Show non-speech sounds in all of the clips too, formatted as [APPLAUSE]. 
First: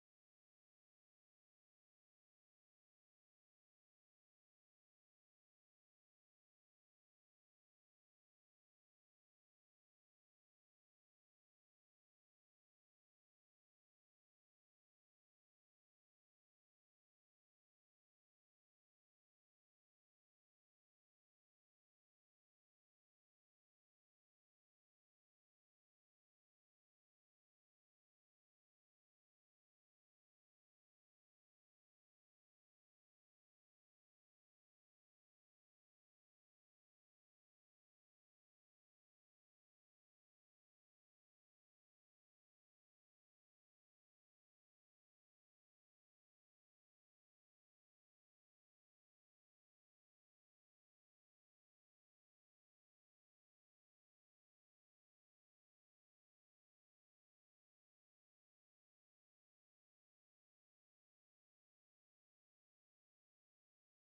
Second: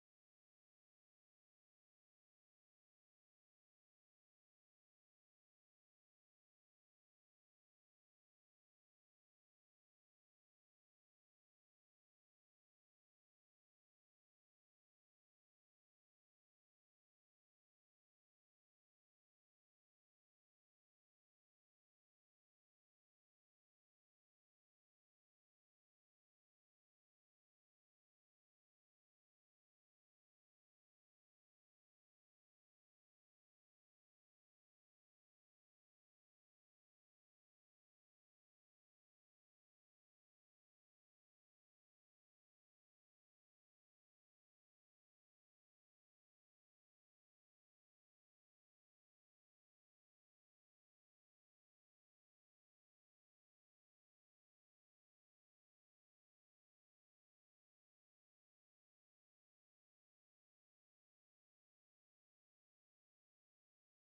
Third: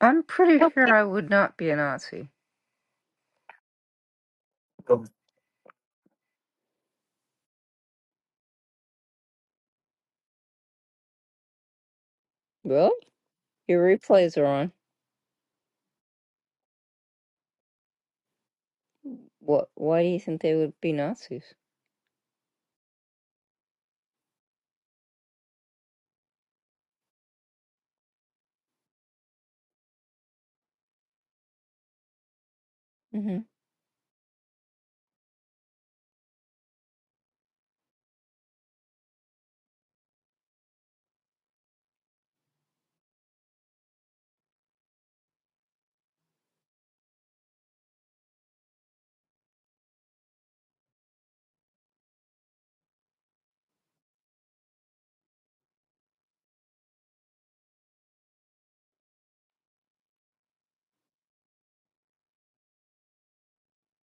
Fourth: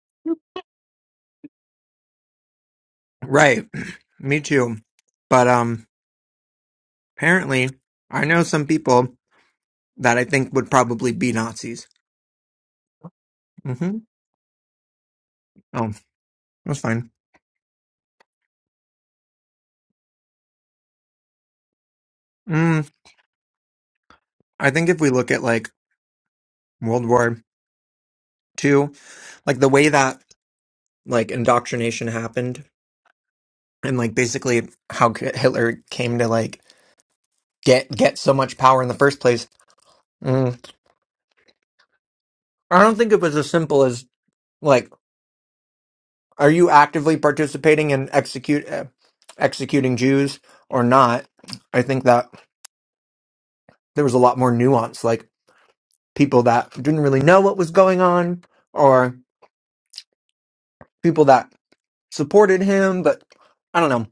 I'm pretty sure I would not be a Nazi. Right. [CLEARS THROAT] Me too. But um apparently I know some people that I think would probably be Nazis. Well, Your hmm replays are on. Oh, that's fine. What? Why do you think they would be Nazis? Mm, I think if we look at like World War Two, like the way that like indoctrination happened hmm and like basically how K- Hitler came to like get get so much power in the first place, mm, I don't think it was as simple as like are you actively participating in execute uh, executing Jews or not? I think that there was a lot more nuance, like people that didn't really know what was going on, or people that supported him, but I don't know.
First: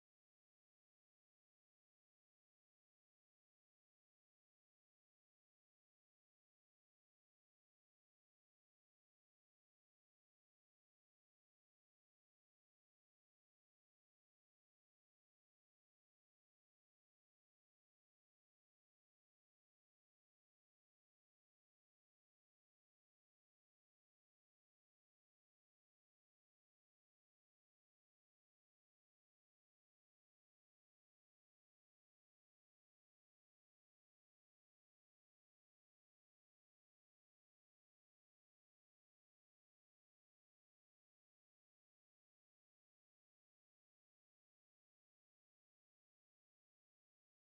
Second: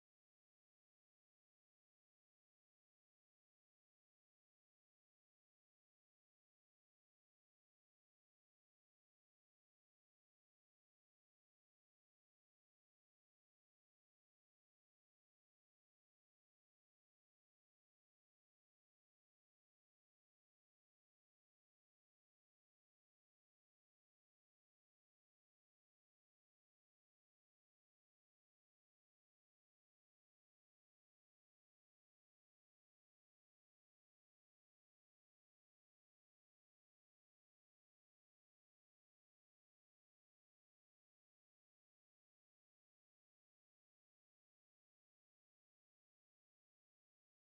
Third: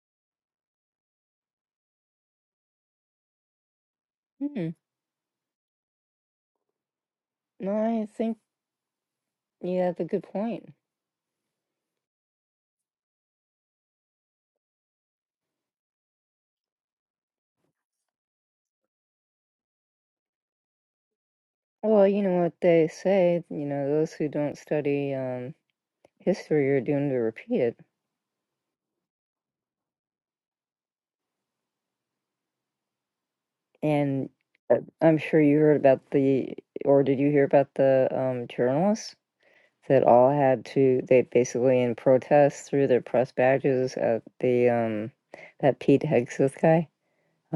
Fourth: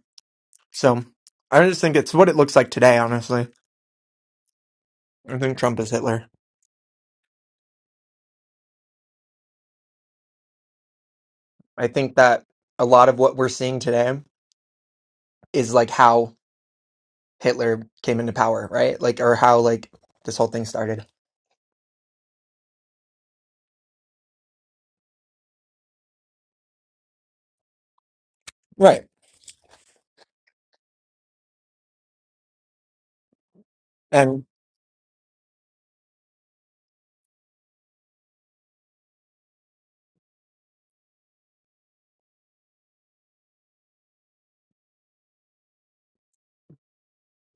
So I just think it's what it looks like today, honestly. Hmm. I think Trump is Hitler. No, I think you have a good point. I think that a lot of what we're seeing today is like how Hitler came into power, right? Like, or how like this whole thing started. Well, you know what they say. You know, those who don't study um, history are doomed to repeat it. Right. And And uh, I'm sure you heard about the, or did you hear about the um, journalists that all had to? They basically in protest threw their press badges at the um, that Pete Hegseth guy.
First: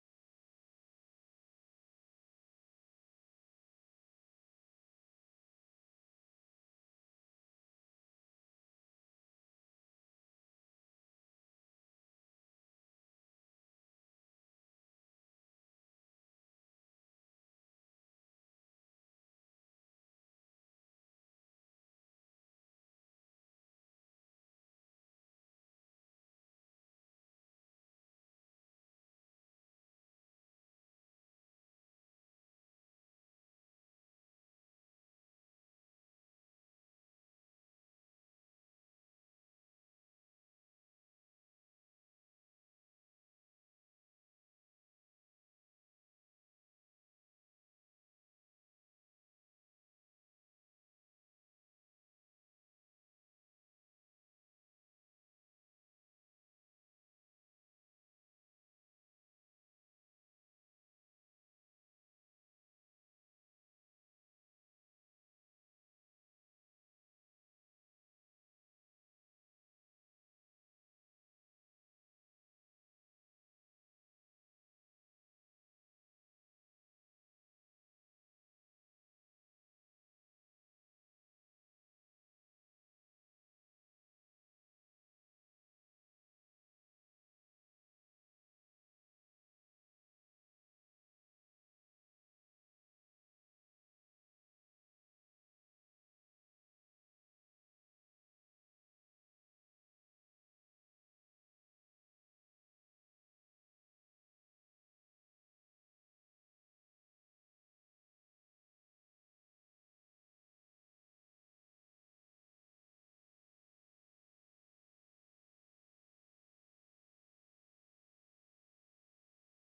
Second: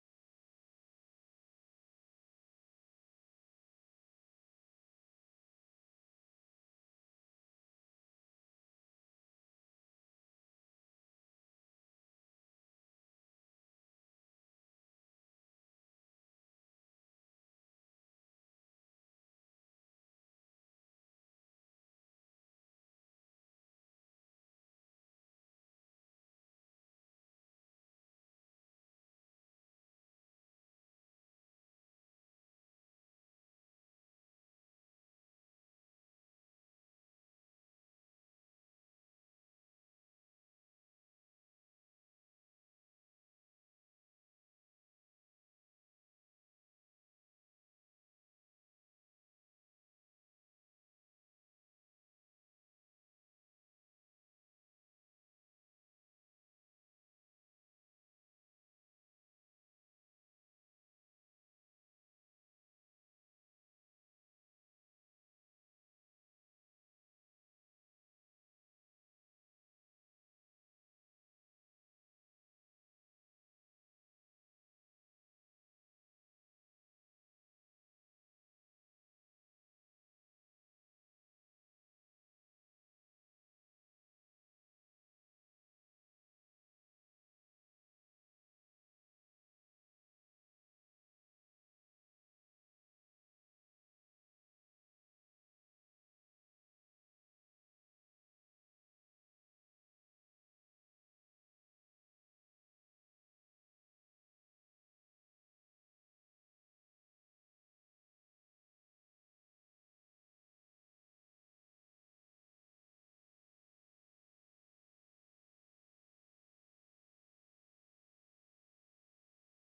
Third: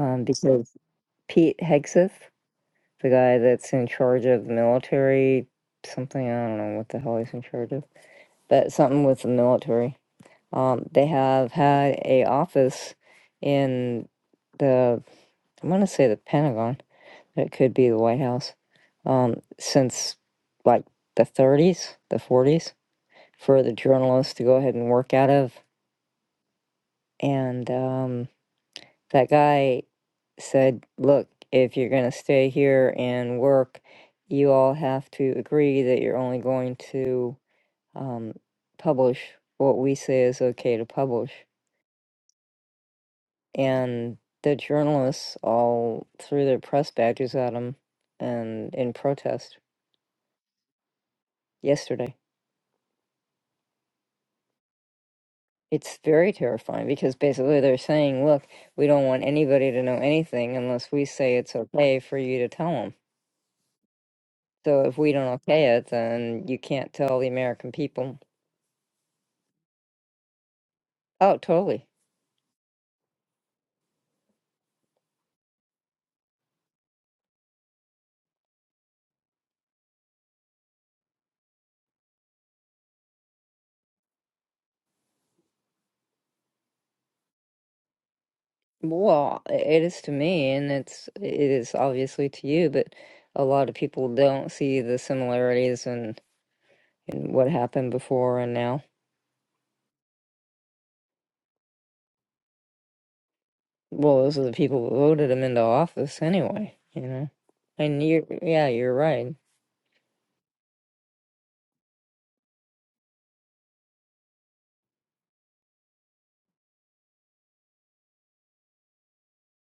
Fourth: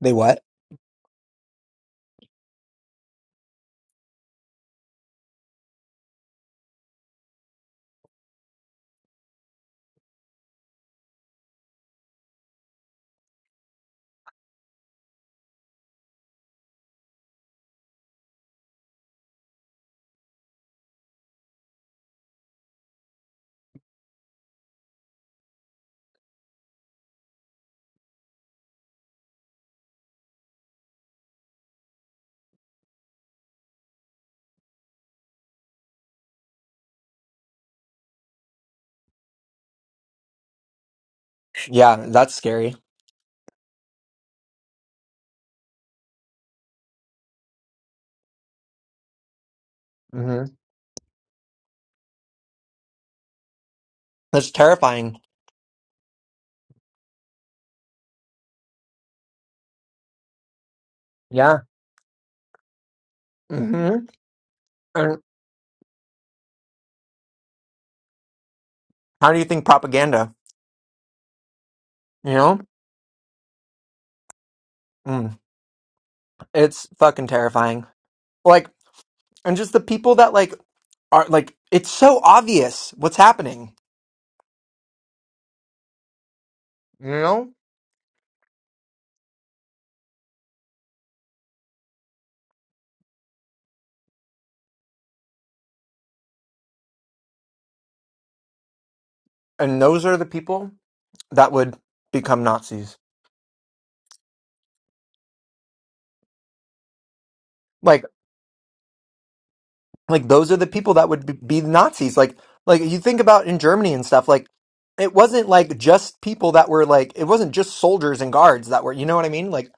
they what? because Pete Hegseth, the guy that's in charge of the military, something I don't know what the hell he's in charge of, but something with the military. Um, they have had a office in the I'm gonna say the Pentagon, but it could be the White House, um, since like the 30s, the 40s, for the journalists to go ahead and work out of. And um, that guy said, look, if you're going to stay here and work, you all have to agree that you're only going to um, publish what we say is okay to publish. Yeah, that's scary. And the journalists all threw their press badges at him and in protest hmm yesterday. That's terrifying. It's very terrifying because basically they're saying, look, we don't want anybody to know anything unless we say it's Yeah. okay for you to tell them. hmm So if we And don't okay it, then you can't tell the American people how do you think propaganda? Oh, totally. You know? Mm. It's fucking terrifying. Like, and just the people that like are like, it's so obvious what's happening, you know? Well, it is to me, and it's it is obviously to you, but a lot of people don't see the similarities in, in what happened before and now. And those are the people that would become Nazis. Well, those are the people who voted him into office anyway, you know. And Like, you, yeah, you're right. like those are the people that would be, be Nazis. Like, like you think about in Germany and stuff, like it wasn't like just people that were like, it wasn't just soldiers and guards that were, you know what I mean? Like,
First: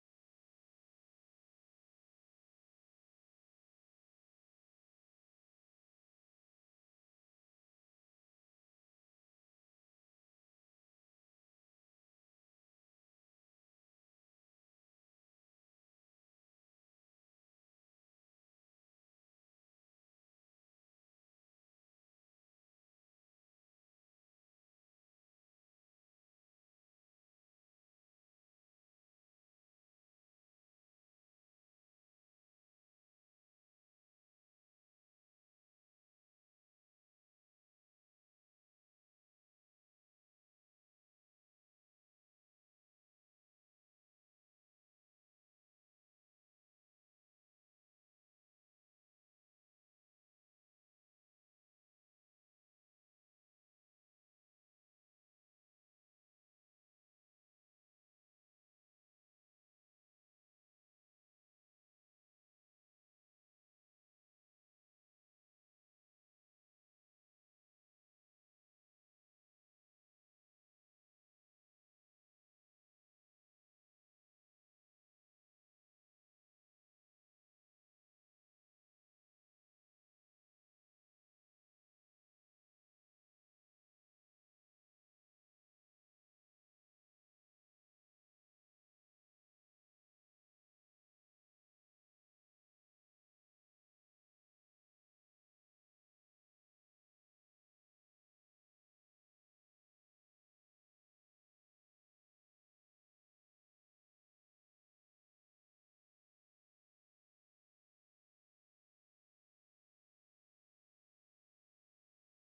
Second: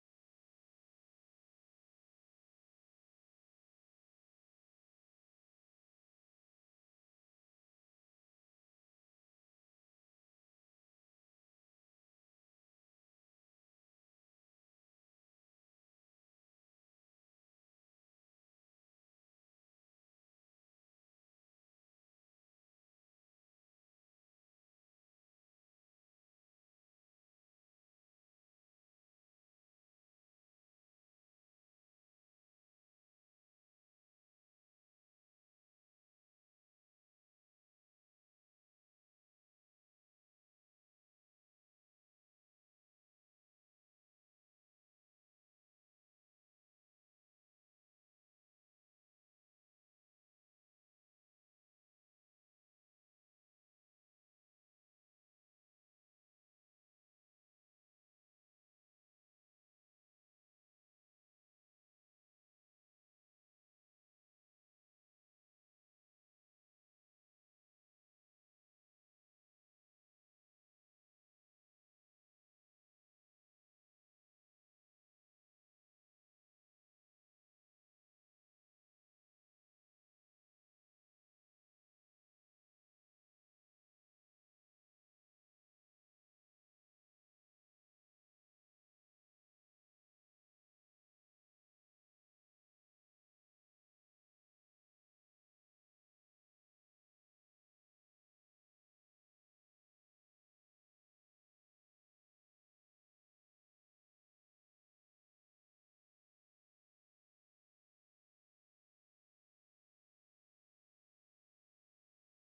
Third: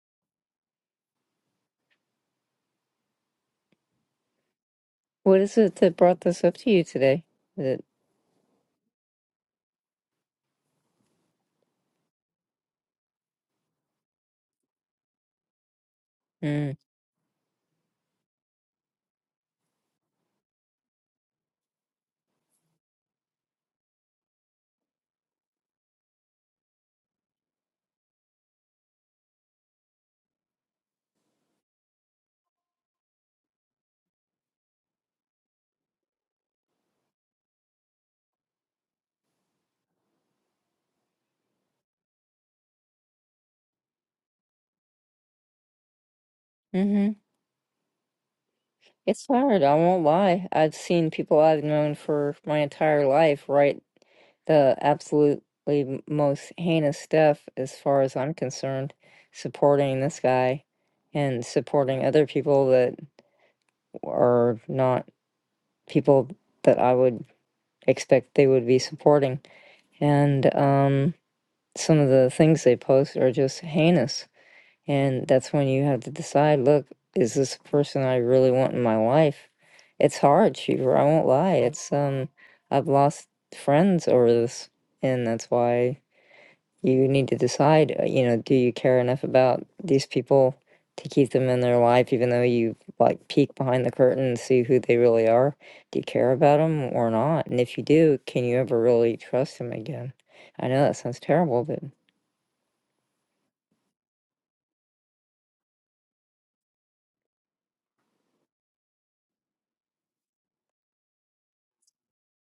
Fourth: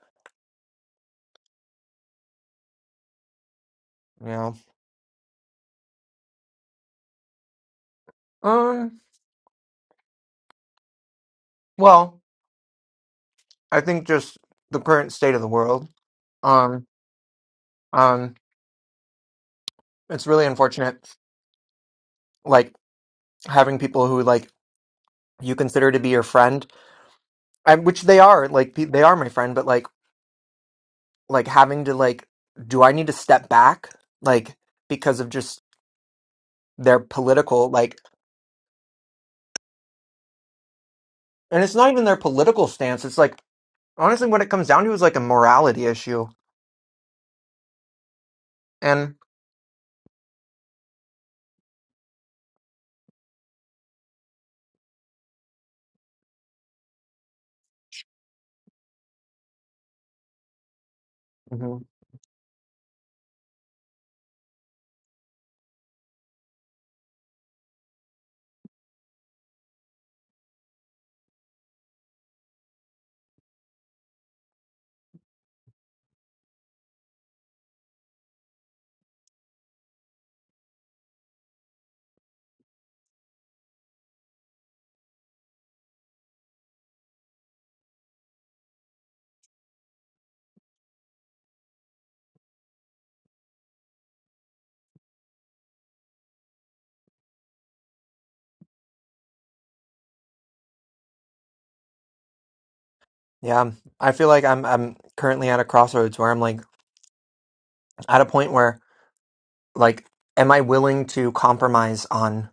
you know, What is it that brought this up to you today? That, um, well, I think just the current state of the world, mm, um, um, it's really unfortunate. Like, having people who like you consider to be your friend and which they are like pe- they are my friend but like like having to like do i need to step back like because of just their political like and it's not even their political stance it's like honestly what it comes down to is like a morality issue mm-hmm. and It's hard, I won't lie. I've seen people I've known for my entire life write the absolutely most heinous stuff, as far as I'm concerned, supporting this guy and Mhm. supporting other people that are not people that I would expect they would be supporting. And um, some of the things they post are just heinous. And that's when you have to decide look, is this a person I really want in my life? It's hard, Cheever. I won't lie. It's, um, I've lost friends over this, and that's why. you need to decide, uh, you know, do you care enough about these people to keep them in their life, even though you like peek behind the curtain and see who they really are? Do you care about them or not? And if you do, can you ever really trust them again? I know that sounds terrible, but yeah i feel like i'm i'm currently at a crossroads where i'm like at a point where like am i willing to compromise on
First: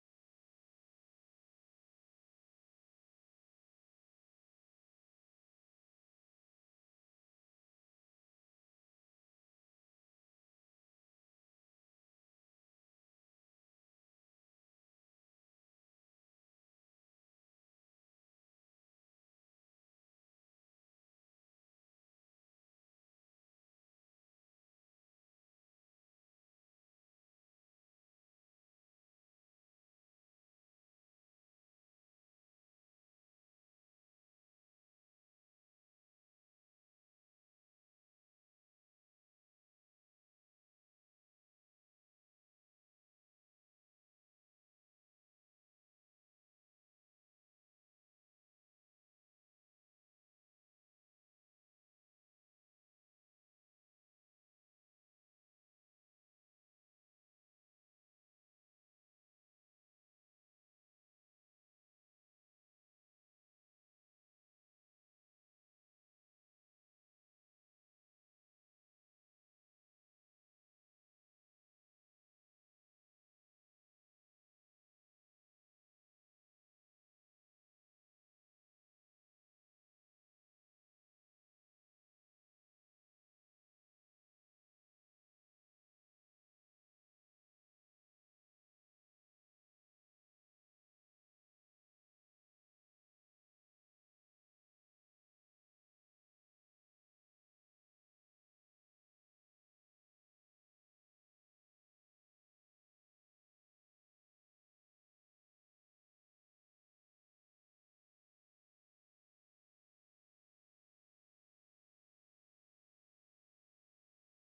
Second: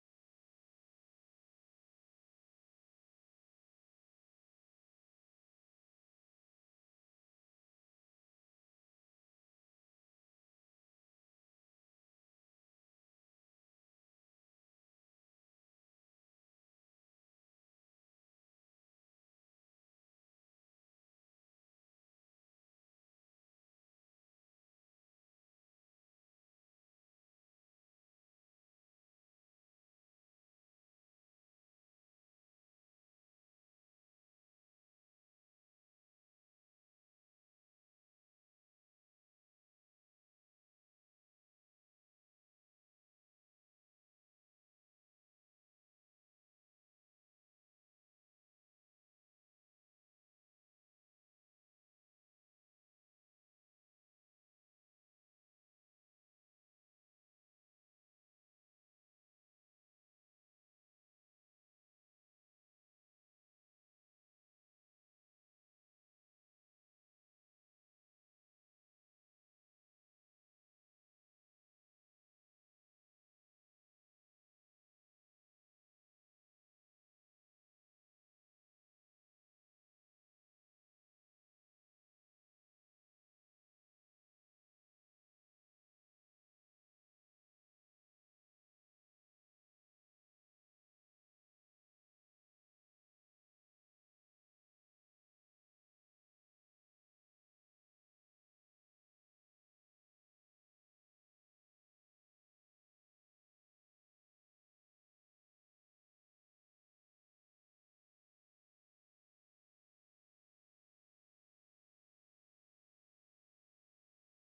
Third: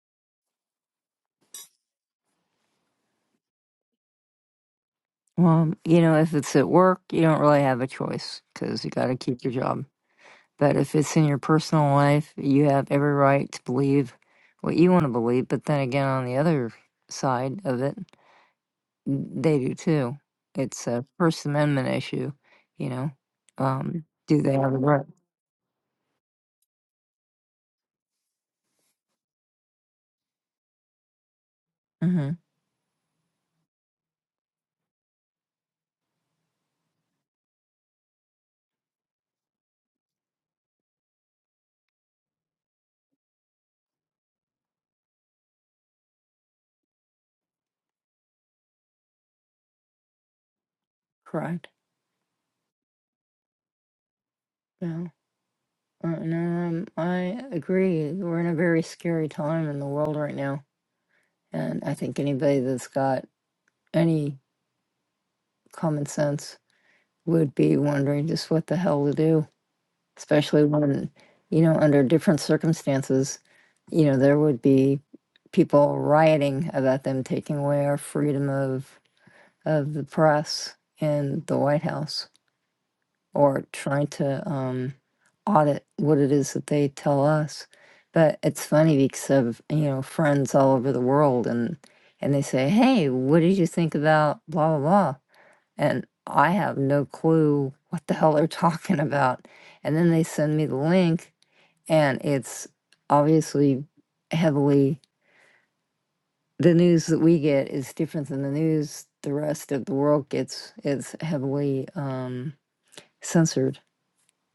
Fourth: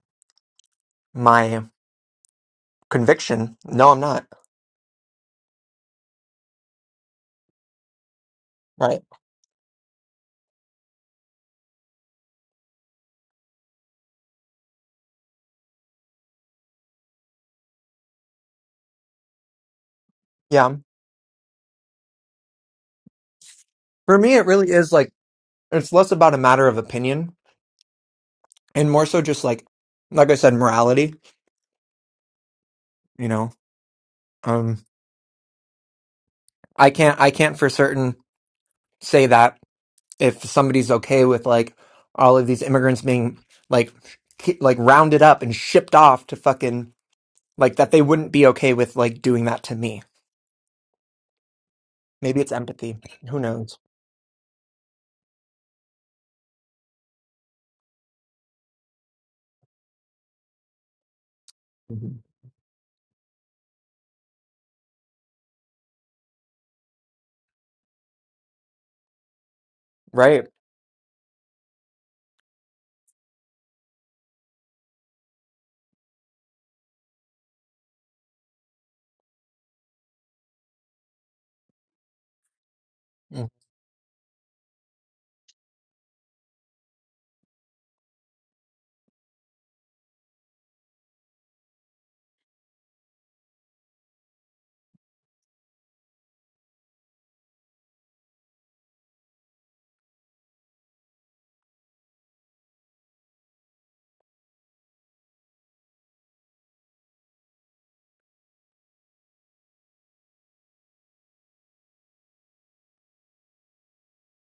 my conviction no i'm not well, you know, if it's at work, you don't really have a choice because you right got to keep your job. But if it's in your personal life, you have every right to believe what you want to believe. But then again, on the other side of it, They do too. yeah It's a First Amendment issue, you know. Um, for me do it they really have a is like right? it's less about a matter of opinion and more so just like like i said morality Mm-hmm. you know um i can't i can't for certain say that if somebody's okay with like all of these immigrants being like ki- like rounded up and shipped off to fucking like that they wouldn't be okay with like doing that to me Correct. maybe it's empathy who knows No. Uh, no, um, I agree. We're in a very scary time in the world right now, and I Mhm. think anybody that's got any common sense would be wondering just what the hell to do, right especially when, you know, under different circumstances, you know, there would be people rioting about them taking away our freedom of of the press and the White House or trying to um, audit what it is that they tell us. But it's funny because of you know friends all over the world and and they say, "Hey, what did you think about blah blah blah?" And I have no clue what the hell they're [LAUGHS] talking about. And then they send me the link, and it's obviously heavily the news that we get is different than the news the rest of the world gets. It's heavily um, censored.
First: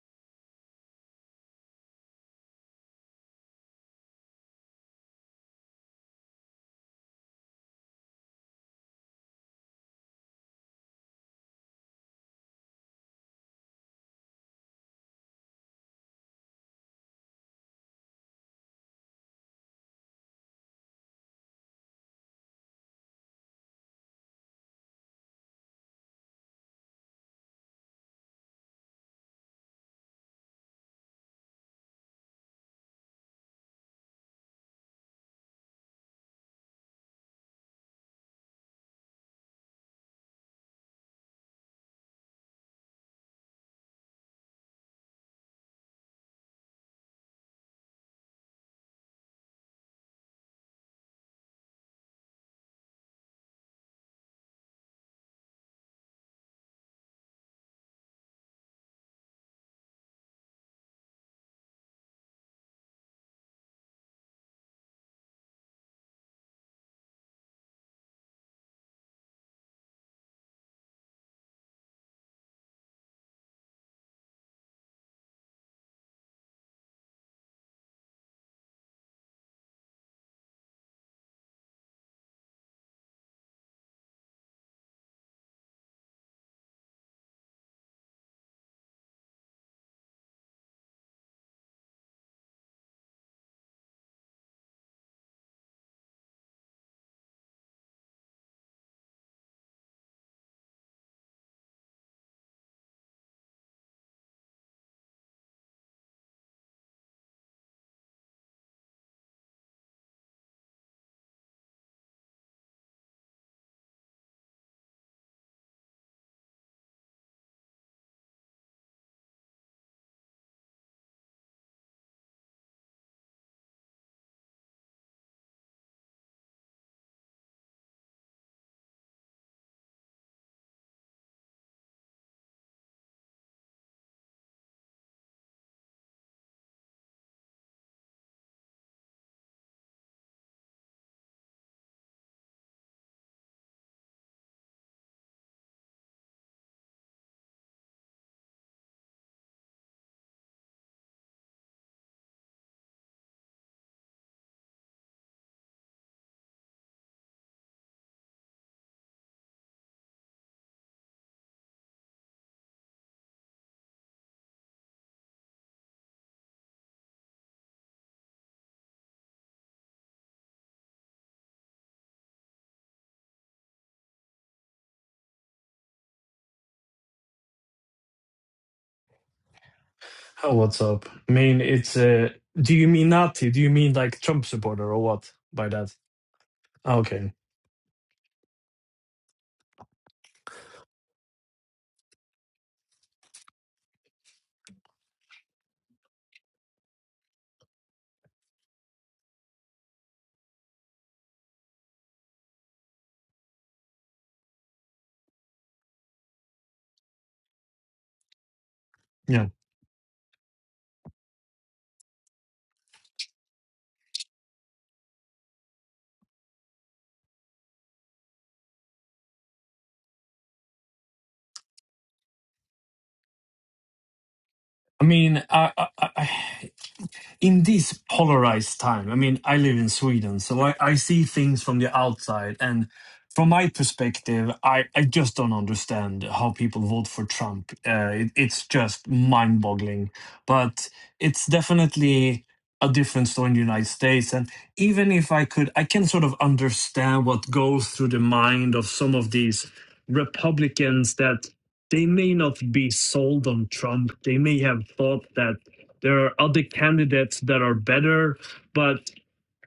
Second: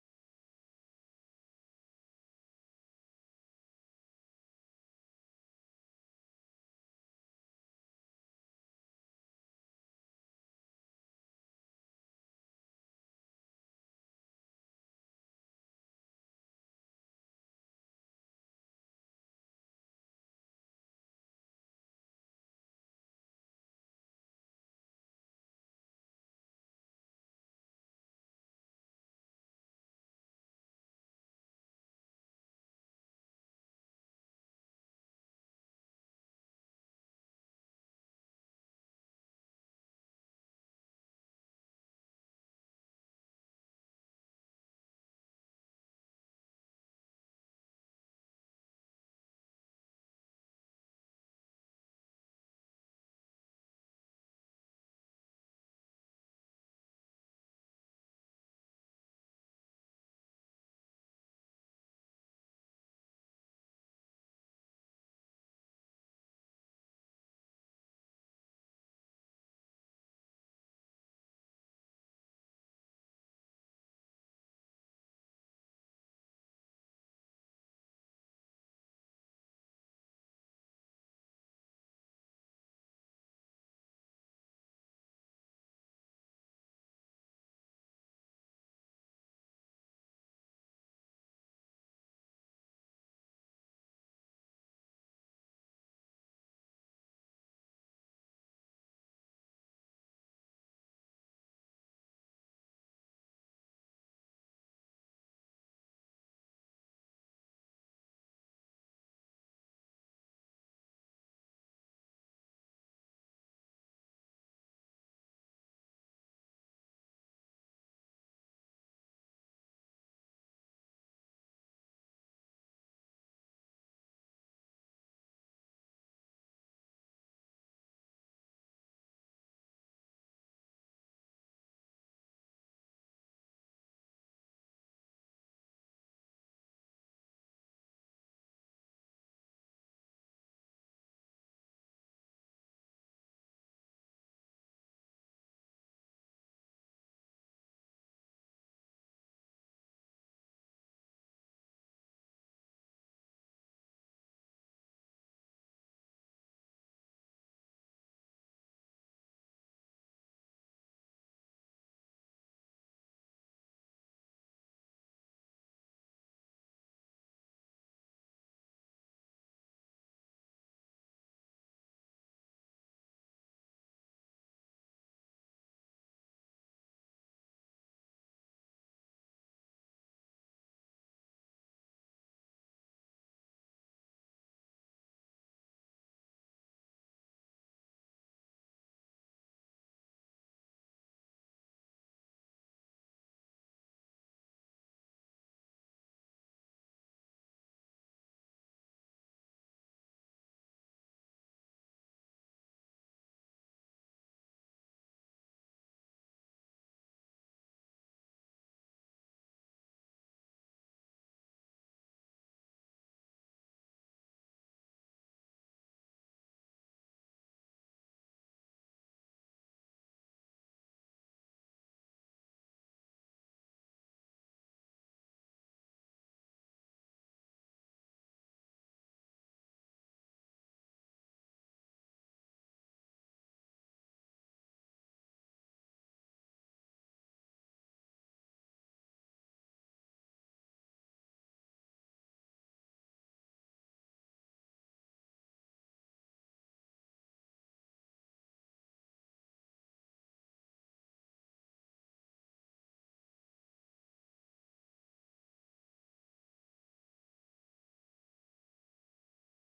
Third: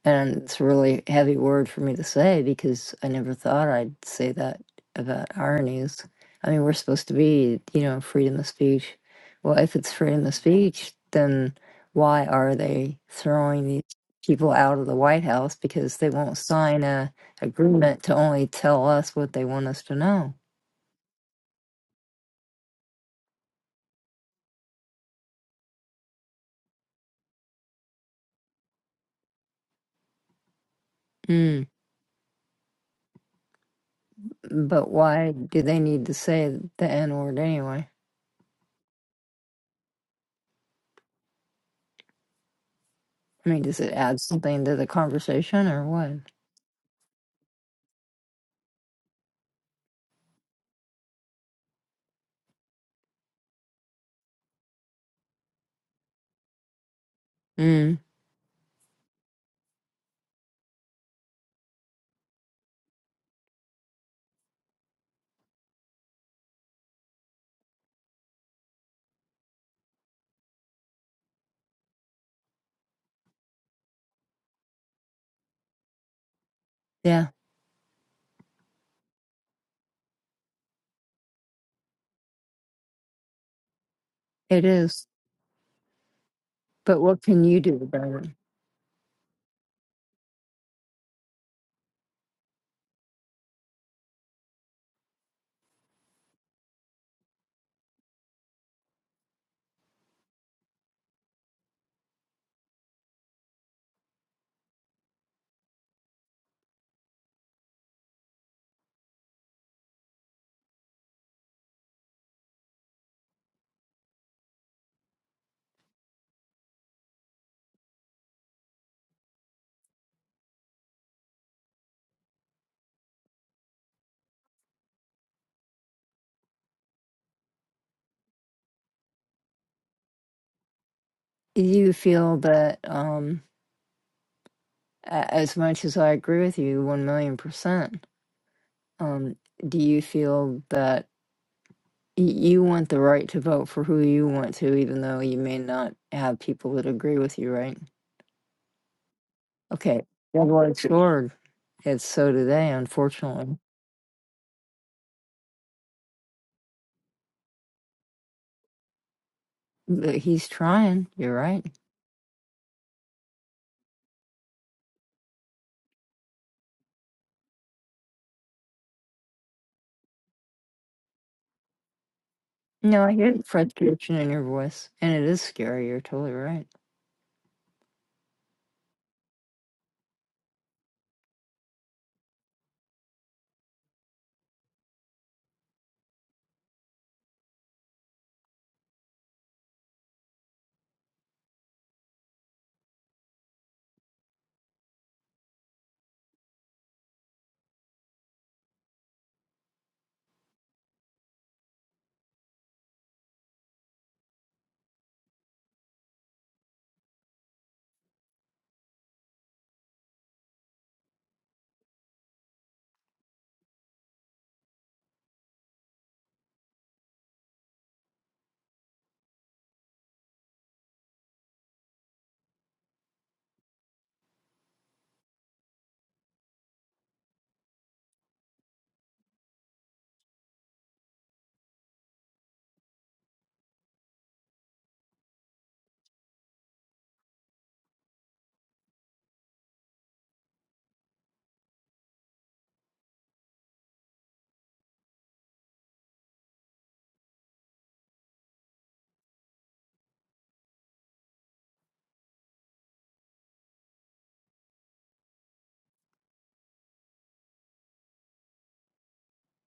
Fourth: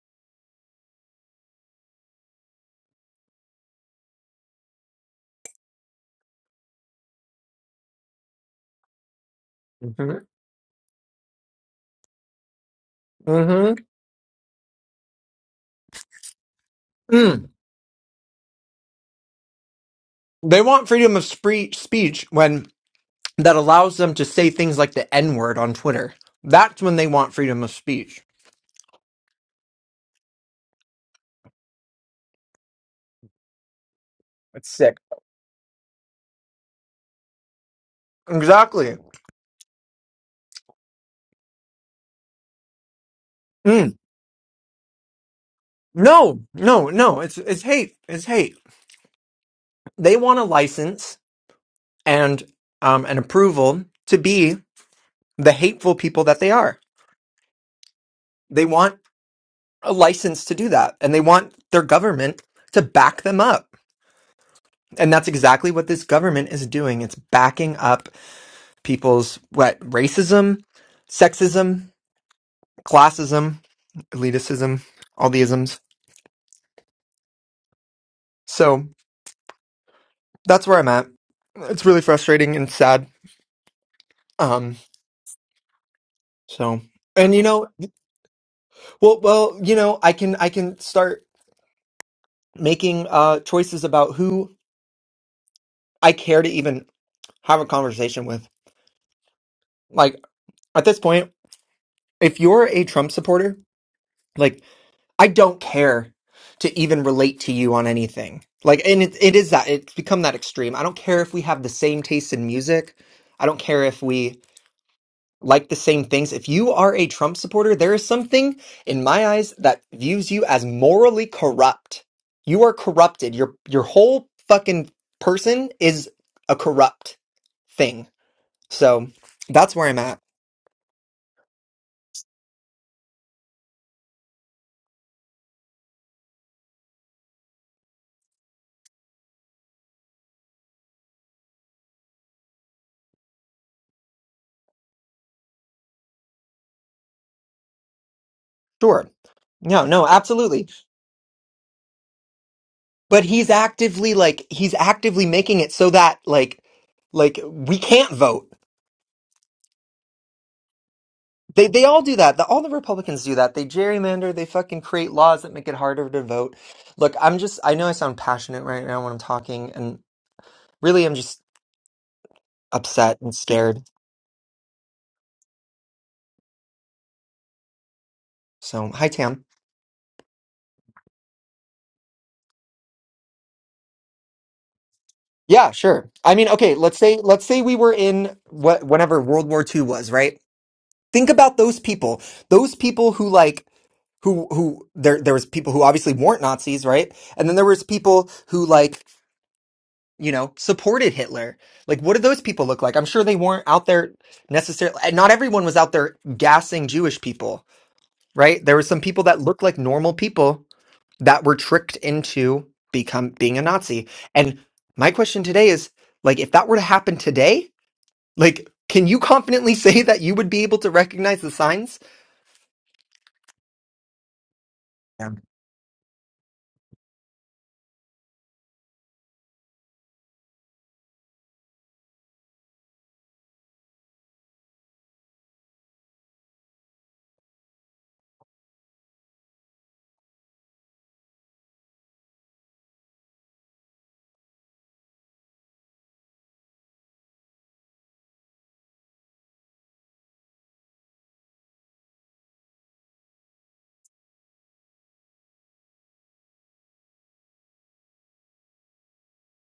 And it's a really heavy word for me to say because I never thought I'd say that about our news. I mean, we're supposed to be, you know, freedom of speech. Well, if it's hmm freedom of speech, then why are they throwing these hmm people out of the White House because they won't sign a agreement to only tell us what they want us to know? they want freedom of spree- speech when that allows them to say things like the N word on Twitter. That's when they want freedom of speech. Mm. That's But sick. why do they need to say the N word anyway? Exactly. I mean, does it Mm. add something to the conversation or what? No, no, no. It's it's hate. It's hate. They want a license and um an approval to be the hateful people that they are. Mm, They want a license to do that, and they want their government to back them up. And that's exactly what this government is doing. It's backing up people's what racism, sexism. classism, elitism, all the isms. yeah, So that's where I'm at. It's really frustrating and sad. it Um, is. so But what and you can you know, do about it? well, well, you know, I can I can start making uh choices about who I care to even have a conversation with. Like at this point, if you're a Trump supporter, like I don't care to even relate to you on anything. Like, and it, it is that it's become that extreme. I don't care if we have the same taste in music. I don't care if we like the same things. If you are a Trump supporter, there is something in my eyes that views you as morally corrupt. You are corrupted. Your your whole fucking person is a corrupt thing. So that's where I'm at. You feel that, um, a- as much as I agree with you, 1 million percent, um, do you feel that y- you want the right to vote for who you want to, even though you may not have people that agree with you, right? Sure. No, Okay, no, double absolutely. edged sword. It's so today, But he's unfortunately. actively like he's actively making it so that like like we can't vote But he's trying. You're right. They they all do that. The, all the Republicans do that. They gerrymander. They fucking create laws that make it harder to vote. Look, I'm just. I know I sound passionate right now when I'm talking, and really, I'm just No, I upset hear and the scared. frustration in your voice, and it is scary. You're totally right. So, hi Tam. Oh, what's up? I mean, it's uh, do you mean Nazi? Do you mean like Trump supporter or what by Yeah, that? sure. I mean, okay. Ah, Let's say Okay, let's say we were in what whenever World War II was, right? Think about those people. Those people who like who who there there was people who obviously weren't Nazis, right? And then there was people who like you know, supported Hitler. Like, what did those people look like? I'm sure they weren't out there necessarily. and Not everyone was out there gassing Jewish people, right? There were some people that yeah. looked like normal people that were tricked into become being a Nazi. And my question today is, like, if that were to happen today, like, can you confidently [LAUGHS] say that you would be able to recognize the signs? I mean, I, I, I in this polarized time, I mean, I live in Sweden, so I, I see things from the outside. And from my perspective, I, I just don't understand how people vote for Trump. Uh, it, it's just mind boggling. But it's definitely a different story in the United States. And even if I could, I can sort of understand what goes through the mind of some of these Republicans that they may not be sold on Trump. They may have thought that there are other candidates that are better, but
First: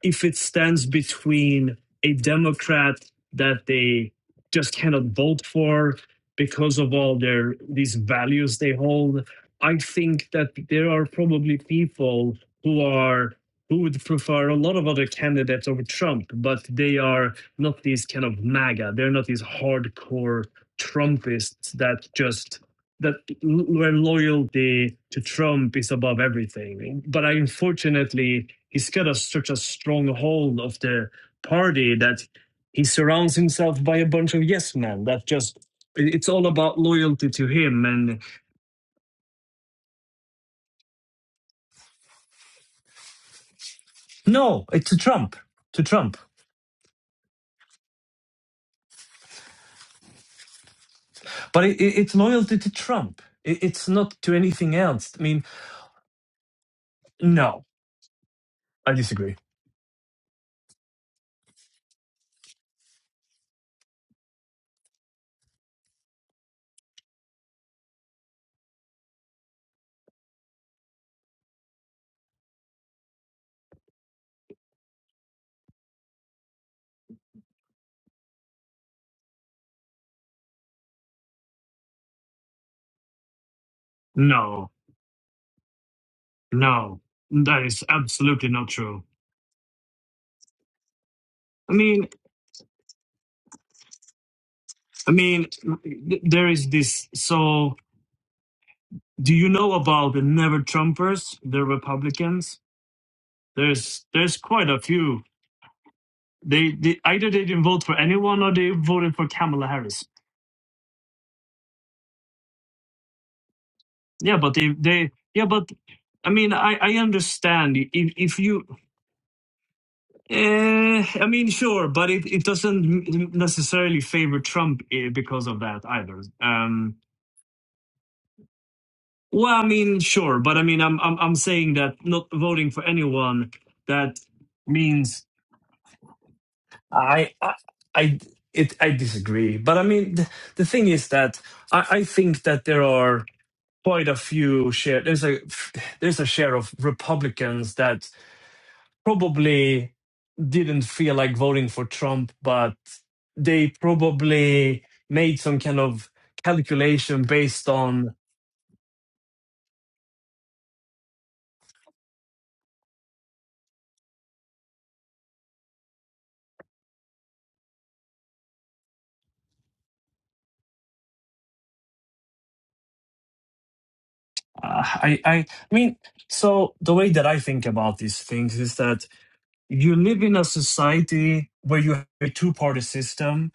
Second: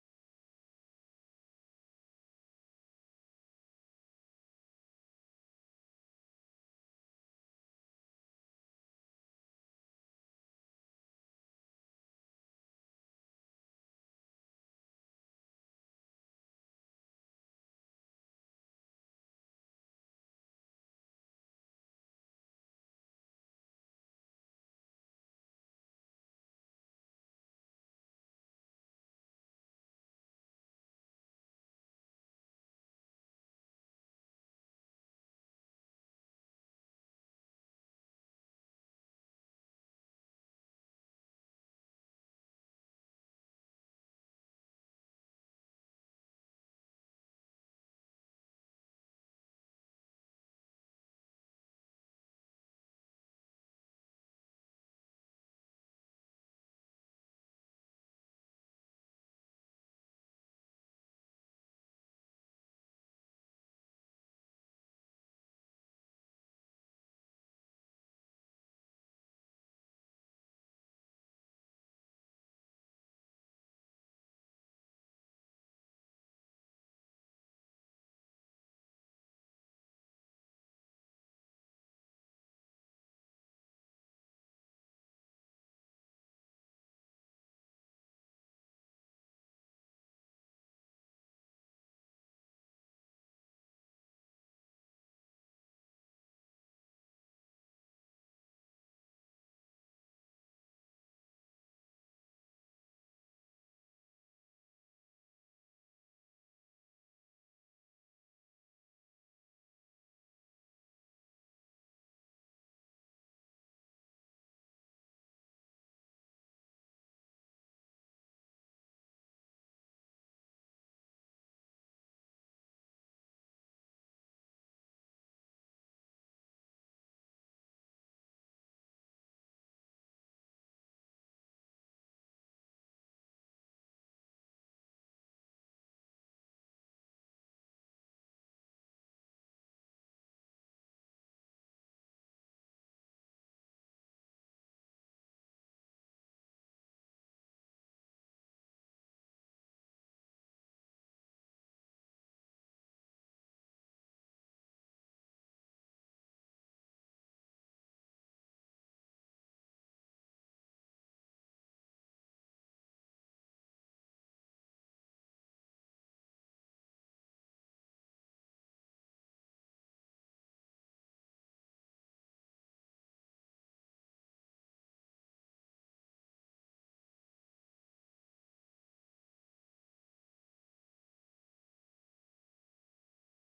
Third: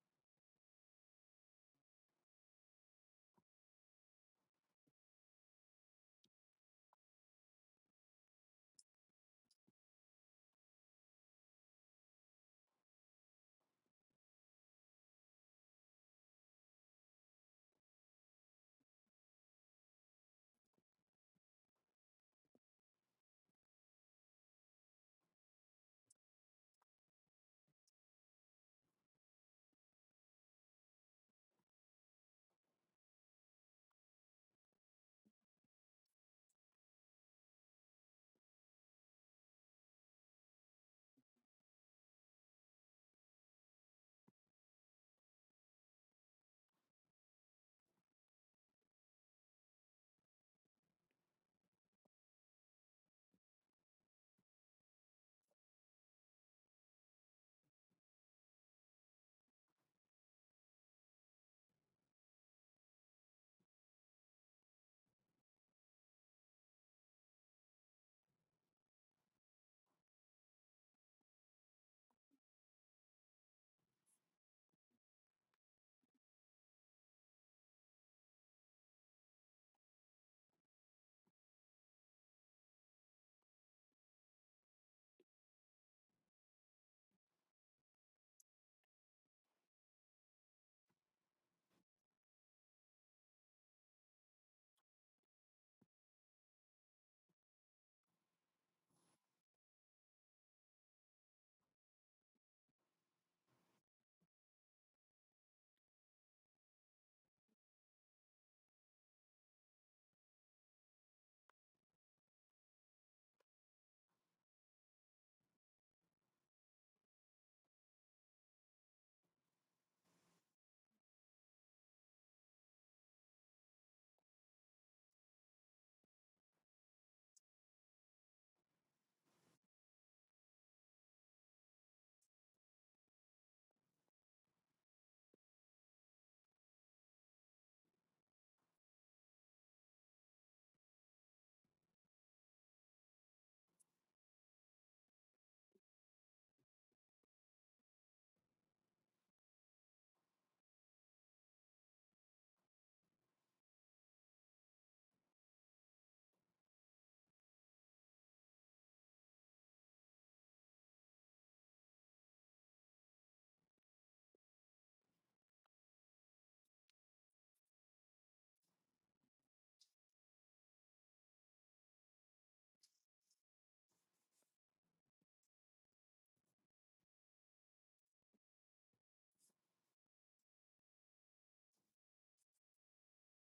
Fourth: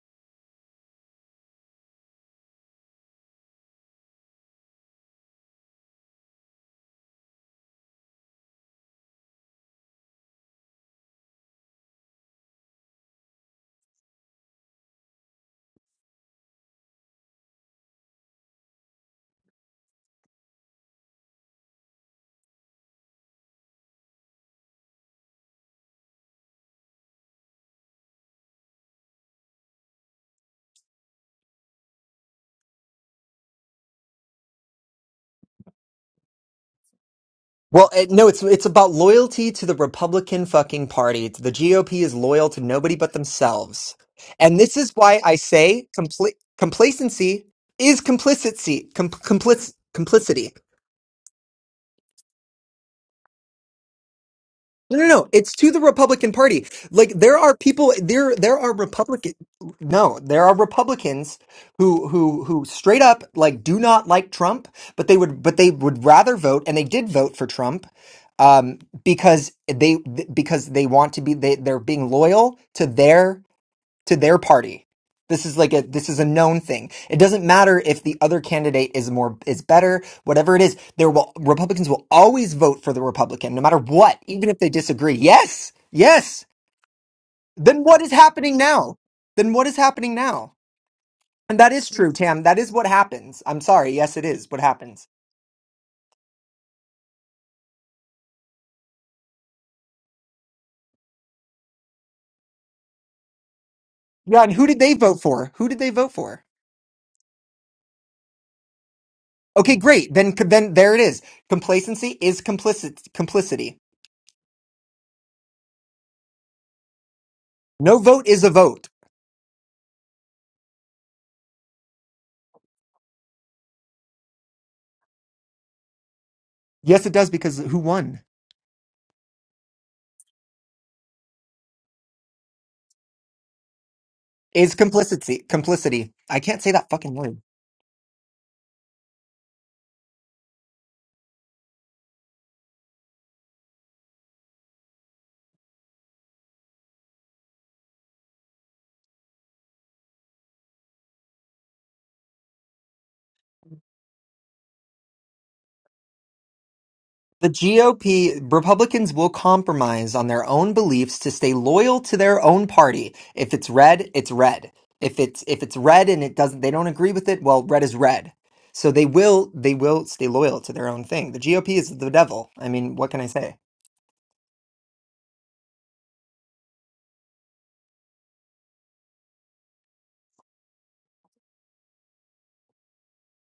if it stands between a Democrat that they just cannot vote for because of all their these values they hold, I think that there are probably people who are who would prefer a lot of other candidates over Trump, but they are not these kind of MAGA. They're not these hardcore Trumpists that just that where loyalty to Trump is above everything. But unfortunately, he's got a, such a strong hold of the party that he surrounds himself by a bunch of yes men that just it's all about loyalty to him Well, it, and no, it's it's about loyalty to the Republican fucking party. The GOP is loyal to nobody but themselves, and No, this it's is to why I Trump. To say Trump. compl- complacency is complicity. Com- complic- complicity. But it, it, it's loyalty to Trump. It, it's not to anything No, no, else. I no. mean, It's to the Republican Party. Like there are no, people there there are I Republican disagree. No, there are Republicans who who who straight up like do not like Trump, but they would but they would rather vote and they did vote for Trump um because they because they want to be they they're being loyal to their to their party. This is like a this is a known thing. It doesn't matter if the other candidate is more is better, whatever it is. There will Republicans will always vote for the Republican no matter what, even if no they disagree. Yes. Yes. no that is Then what is absolutely happening not now? true Then what is happening now? And that i is mean true, Tam. That is what happens. I'm sorry. Yes, it is what happens. I mean, th- there is this. So, do you know about the Never Trumpers, the Republicans? There's there's Yeah, and who quite a did they few. vote for? Who did they vote for? They, they either they didn't vote for anyone or they voted for Kamala Okay, Harris. great. Then then there it is. Complacency is complicit complicity. Yeah, but they they yeah, but I mean, I I understand No if vote if is a you. vote. Uh, I mean, sure, but it, it doesn't necessarily favor Trump eh, because of that either. Um, Yes, it does because who won? Well, I mean, sure, but I mean, I'm I'm I'm saying that not voting for anyone that is means complicity. Complicity. I can't say that fucking I word. I I it I disagree. But I mean, the, the thing is that I I think that there are quite a few share there's a there's a share of Republicans that probably didn't feel like voting for Trump, but they probably made some kind of calculation The based on GOP Republicans will compromise on their own beliefs to stay loyal to their own party. If it's red, it's red. If it's if it's red and it doesn't they don't agree with it, well, red is red. So they will they will stay loyal to their own thing. The GOP is the devil. I mean, what can I say? Uh, I, I, I mean, so the way that I think about these things is that you live in a society where you have a two party system,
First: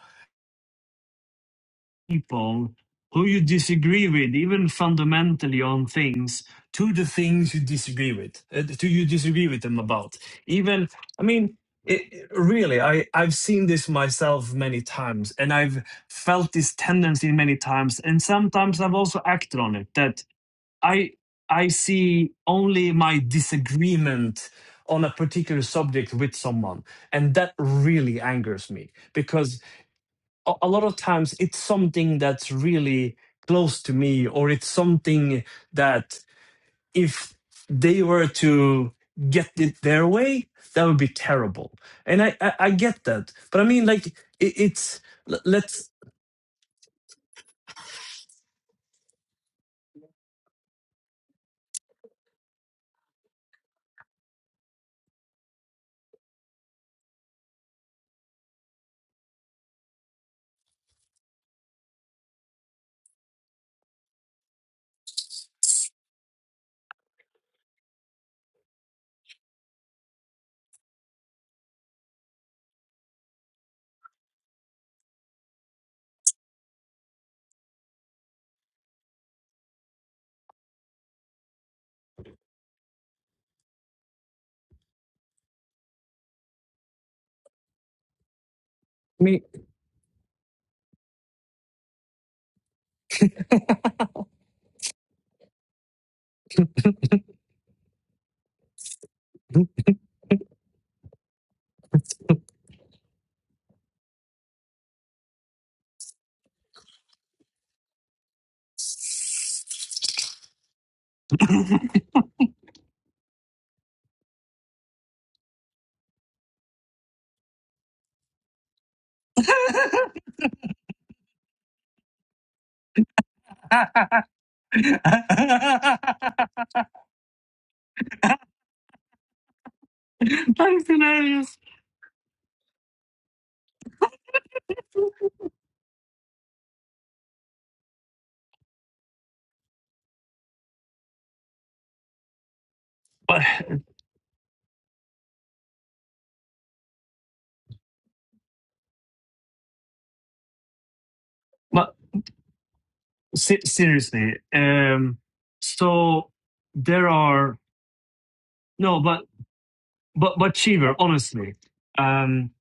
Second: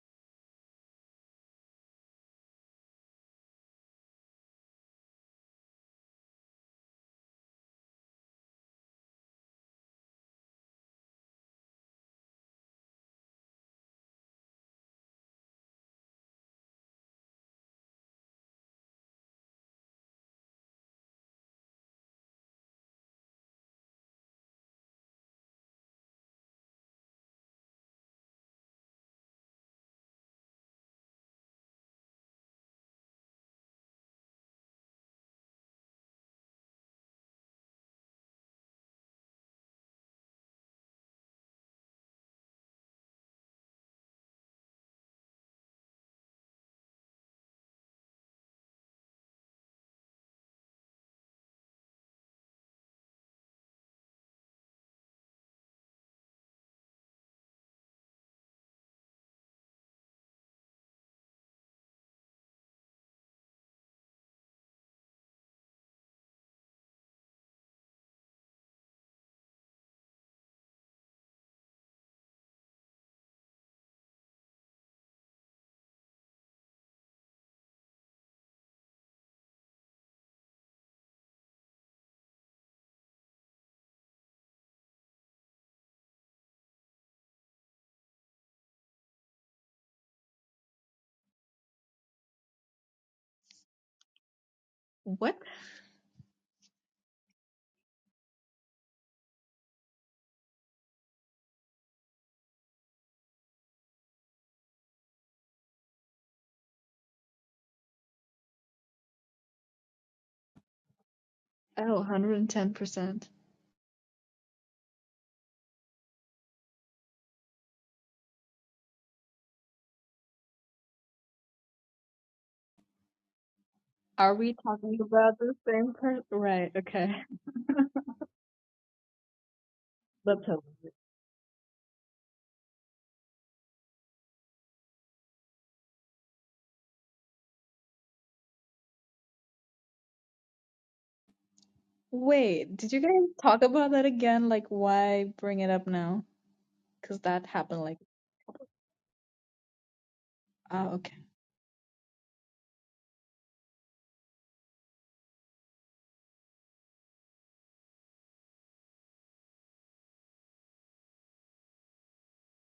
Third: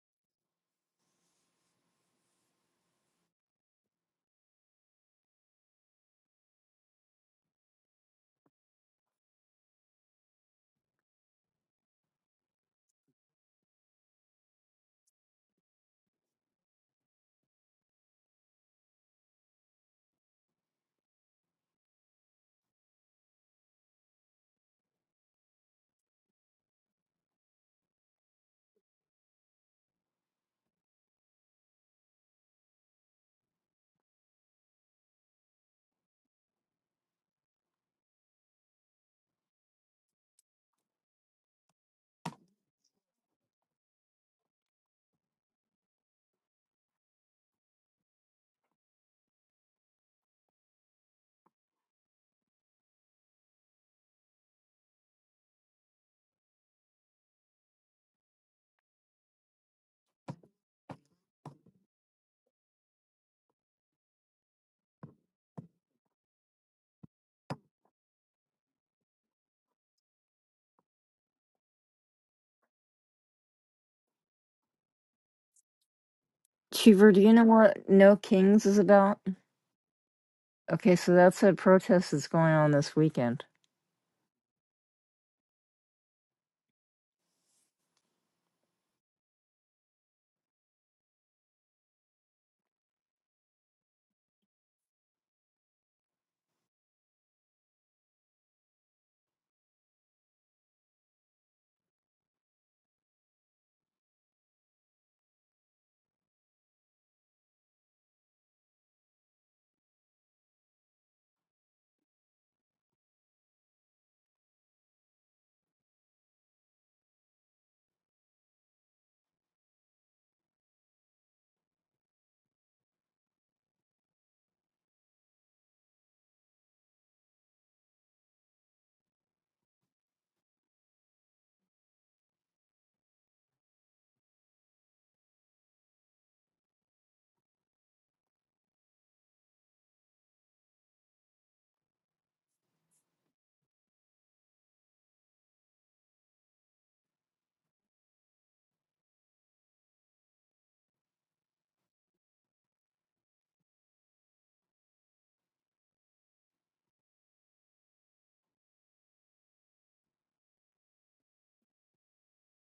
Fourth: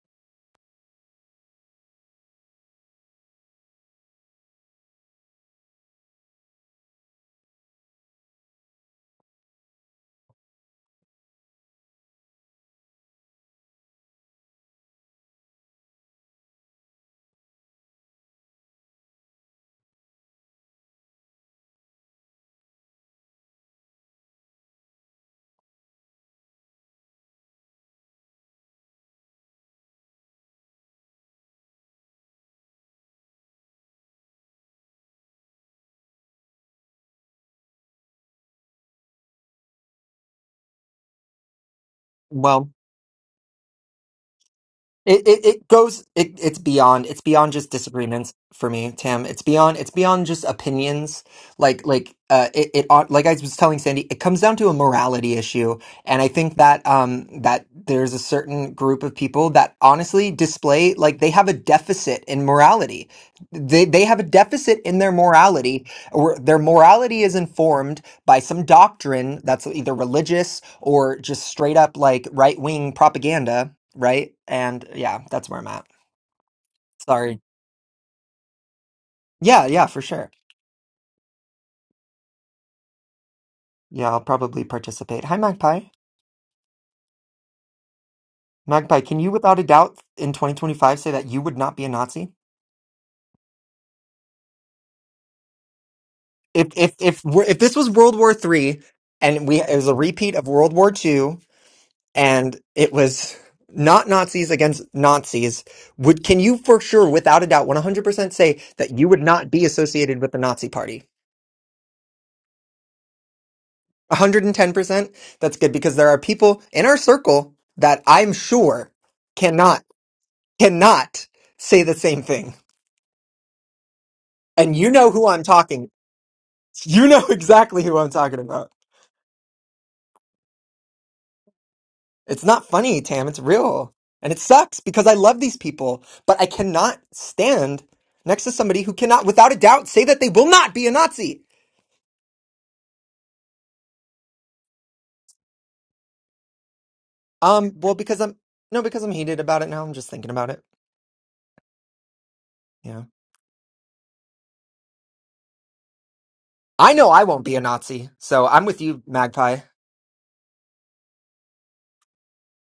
people who you disagree with, even fundamentally on things, to the things you disagree with, uh, to you disagree with them about. Even, I mean, it, it- really, I, I've seen this myself many times and I've felt this tendency many times. And sometimes I've also acted on it that I I see only my disagreement on a particular subject with someone, and that really angers me because a, a lot of times it's something that's really close to me, or it's something that if they were to get it their way, that would be terrible. And I I, Well, I get that, but I mean like it, it's It, l- it it let's goes it it's beyond it's beyond just disagreements for me, Tam. It's beyond it's beyond just opinions. Like like uh it, it ought- like I was telling Sandy, it comes down to a morality issue. And I think that um that there's a certain group of people that honestly display like they have a deficit in morality. They they have a deficit in their morality or their morality is informed by some doctrine that's either religious or just straight up like right-wing propaganda right? And yeah, that's where I'm at. Cheever, do you Sorry. know what No Kings is about? Yeah, yeah, for sure. Okay, so that's a protest that's going on this weekend. Yeah, I'll probably participate. Hi, Magpie. Magpie, can I you, mean without a doubt, in 2025, say that you would not be a Nazi? What? If if if we're, if this was World War Three and we it was a repeat of World War Two and it was not Nazis against Nazis, would can you for sure, without a doubt, 100% say that you would not be associated with the Nazi Party? Oh, 110%. 110%. That's good because there are people in our circle that I'm sure cannot, cannot say the same thing. Are we And you talking know who about I'm the talking. same [LAUGHS] person? Right, You okay. know [LAUGHS] exactly who I'm talking about. [LAUGHS] Let's hope. that's hilarious. It's not funny, Tam. It's real. And it sucks because I love these people, but I cannot stand next to somebody who cannot, without a doubt, say that they will not be a Nazi. Wait, did you guys But. talk about that again? Like, why bring it up now? Because that Um, happened, well, like, because I'm, no, because I'm heated about it now. I'm just thinking about it. ah, okay. my, Yeah. Se- seriously. Um, so I there know I won't be are a Nazi. So I'm with no, you, but Magpie. but but Cheever, honestly, um,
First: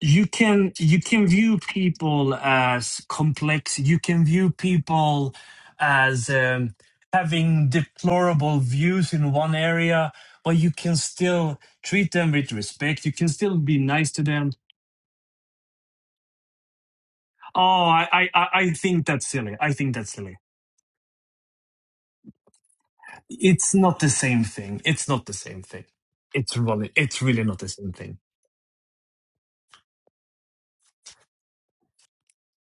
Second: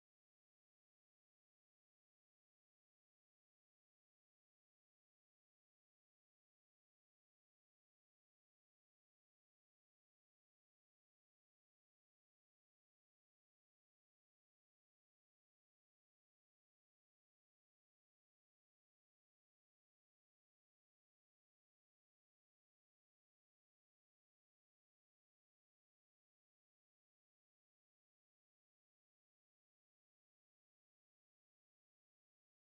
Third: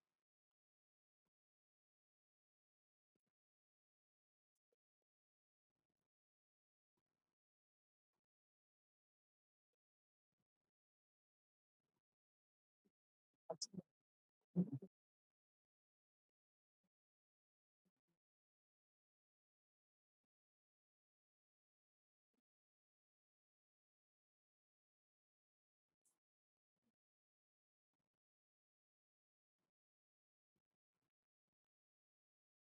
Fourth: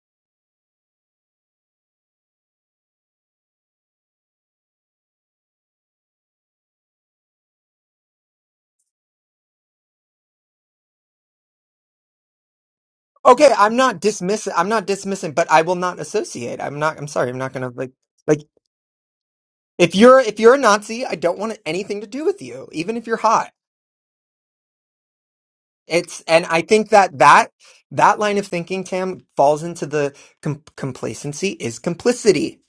you can you can view people as complex. You can view people as um, having deplorable views in one area, but you can still treat them with respect. You can Okay, still I'm be not nice to them. dismissing. I'm not dismissing, but I will not associate. I'm not. I'm sorry. I'm not Oh, gonna like I I like I I think that's silly. I think if that's you're silly if you're a Nazi, I don't want anything to do with you, even if you're hot. It's not the same thing. It's not the same thing. It's and It's I really, think that it's really that not the same thing. that line of thinking, Tam, falls into the com- complacency is complicity,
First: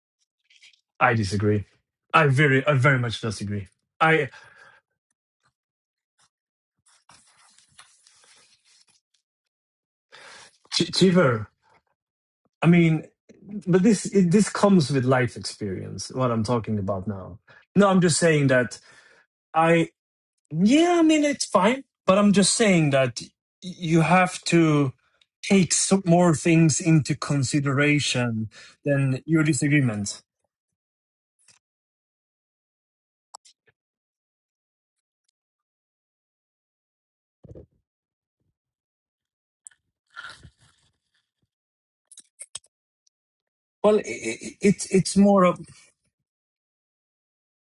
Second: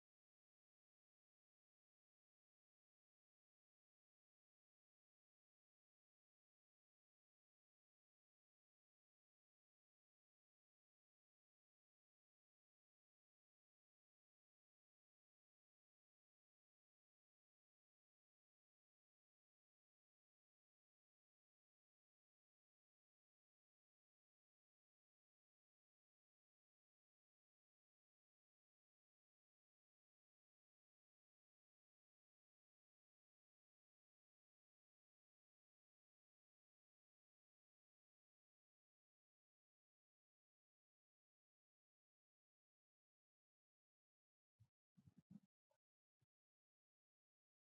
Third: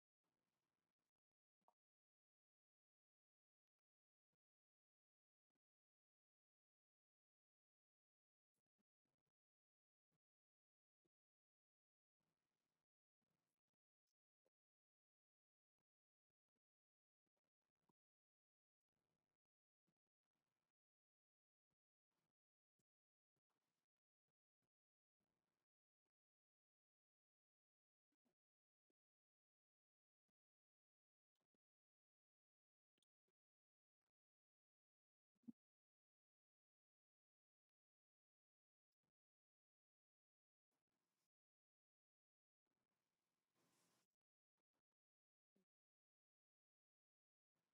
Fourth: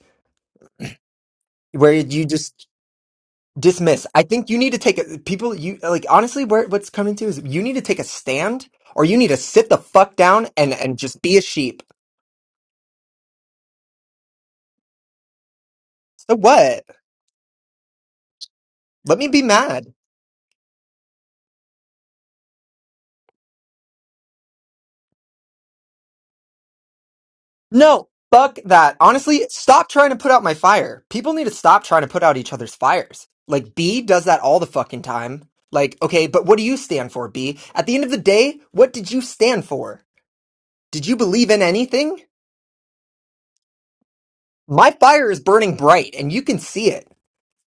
I disagree. where you I very, just I very much disagree. dismiss. I I, think you need to take a people. You like honestly, where what's coming to is you need to take a stand, or you need to sit the fuck down and Ch- and just be a Chiver, sheep. I mean, but this, it, this comes with life experience. What So I'm talking what? about now. No, I'm just saying that Let me be mad. I, yeah, I mean, it's fine, but I'm just saying that y- you have to take some more things into No, consideration fuck that. than your Honestly, stop trying to disagreement. put out my fire. People need to stop trying to put out each other's fires. Like, B does that all the fucking time. Like, okay, but what do you stand for, B? At the end of the day, what did you stand for? Did you believe in anything? Well, i i it's, My it's fire is more of, burning bright, and you can see it,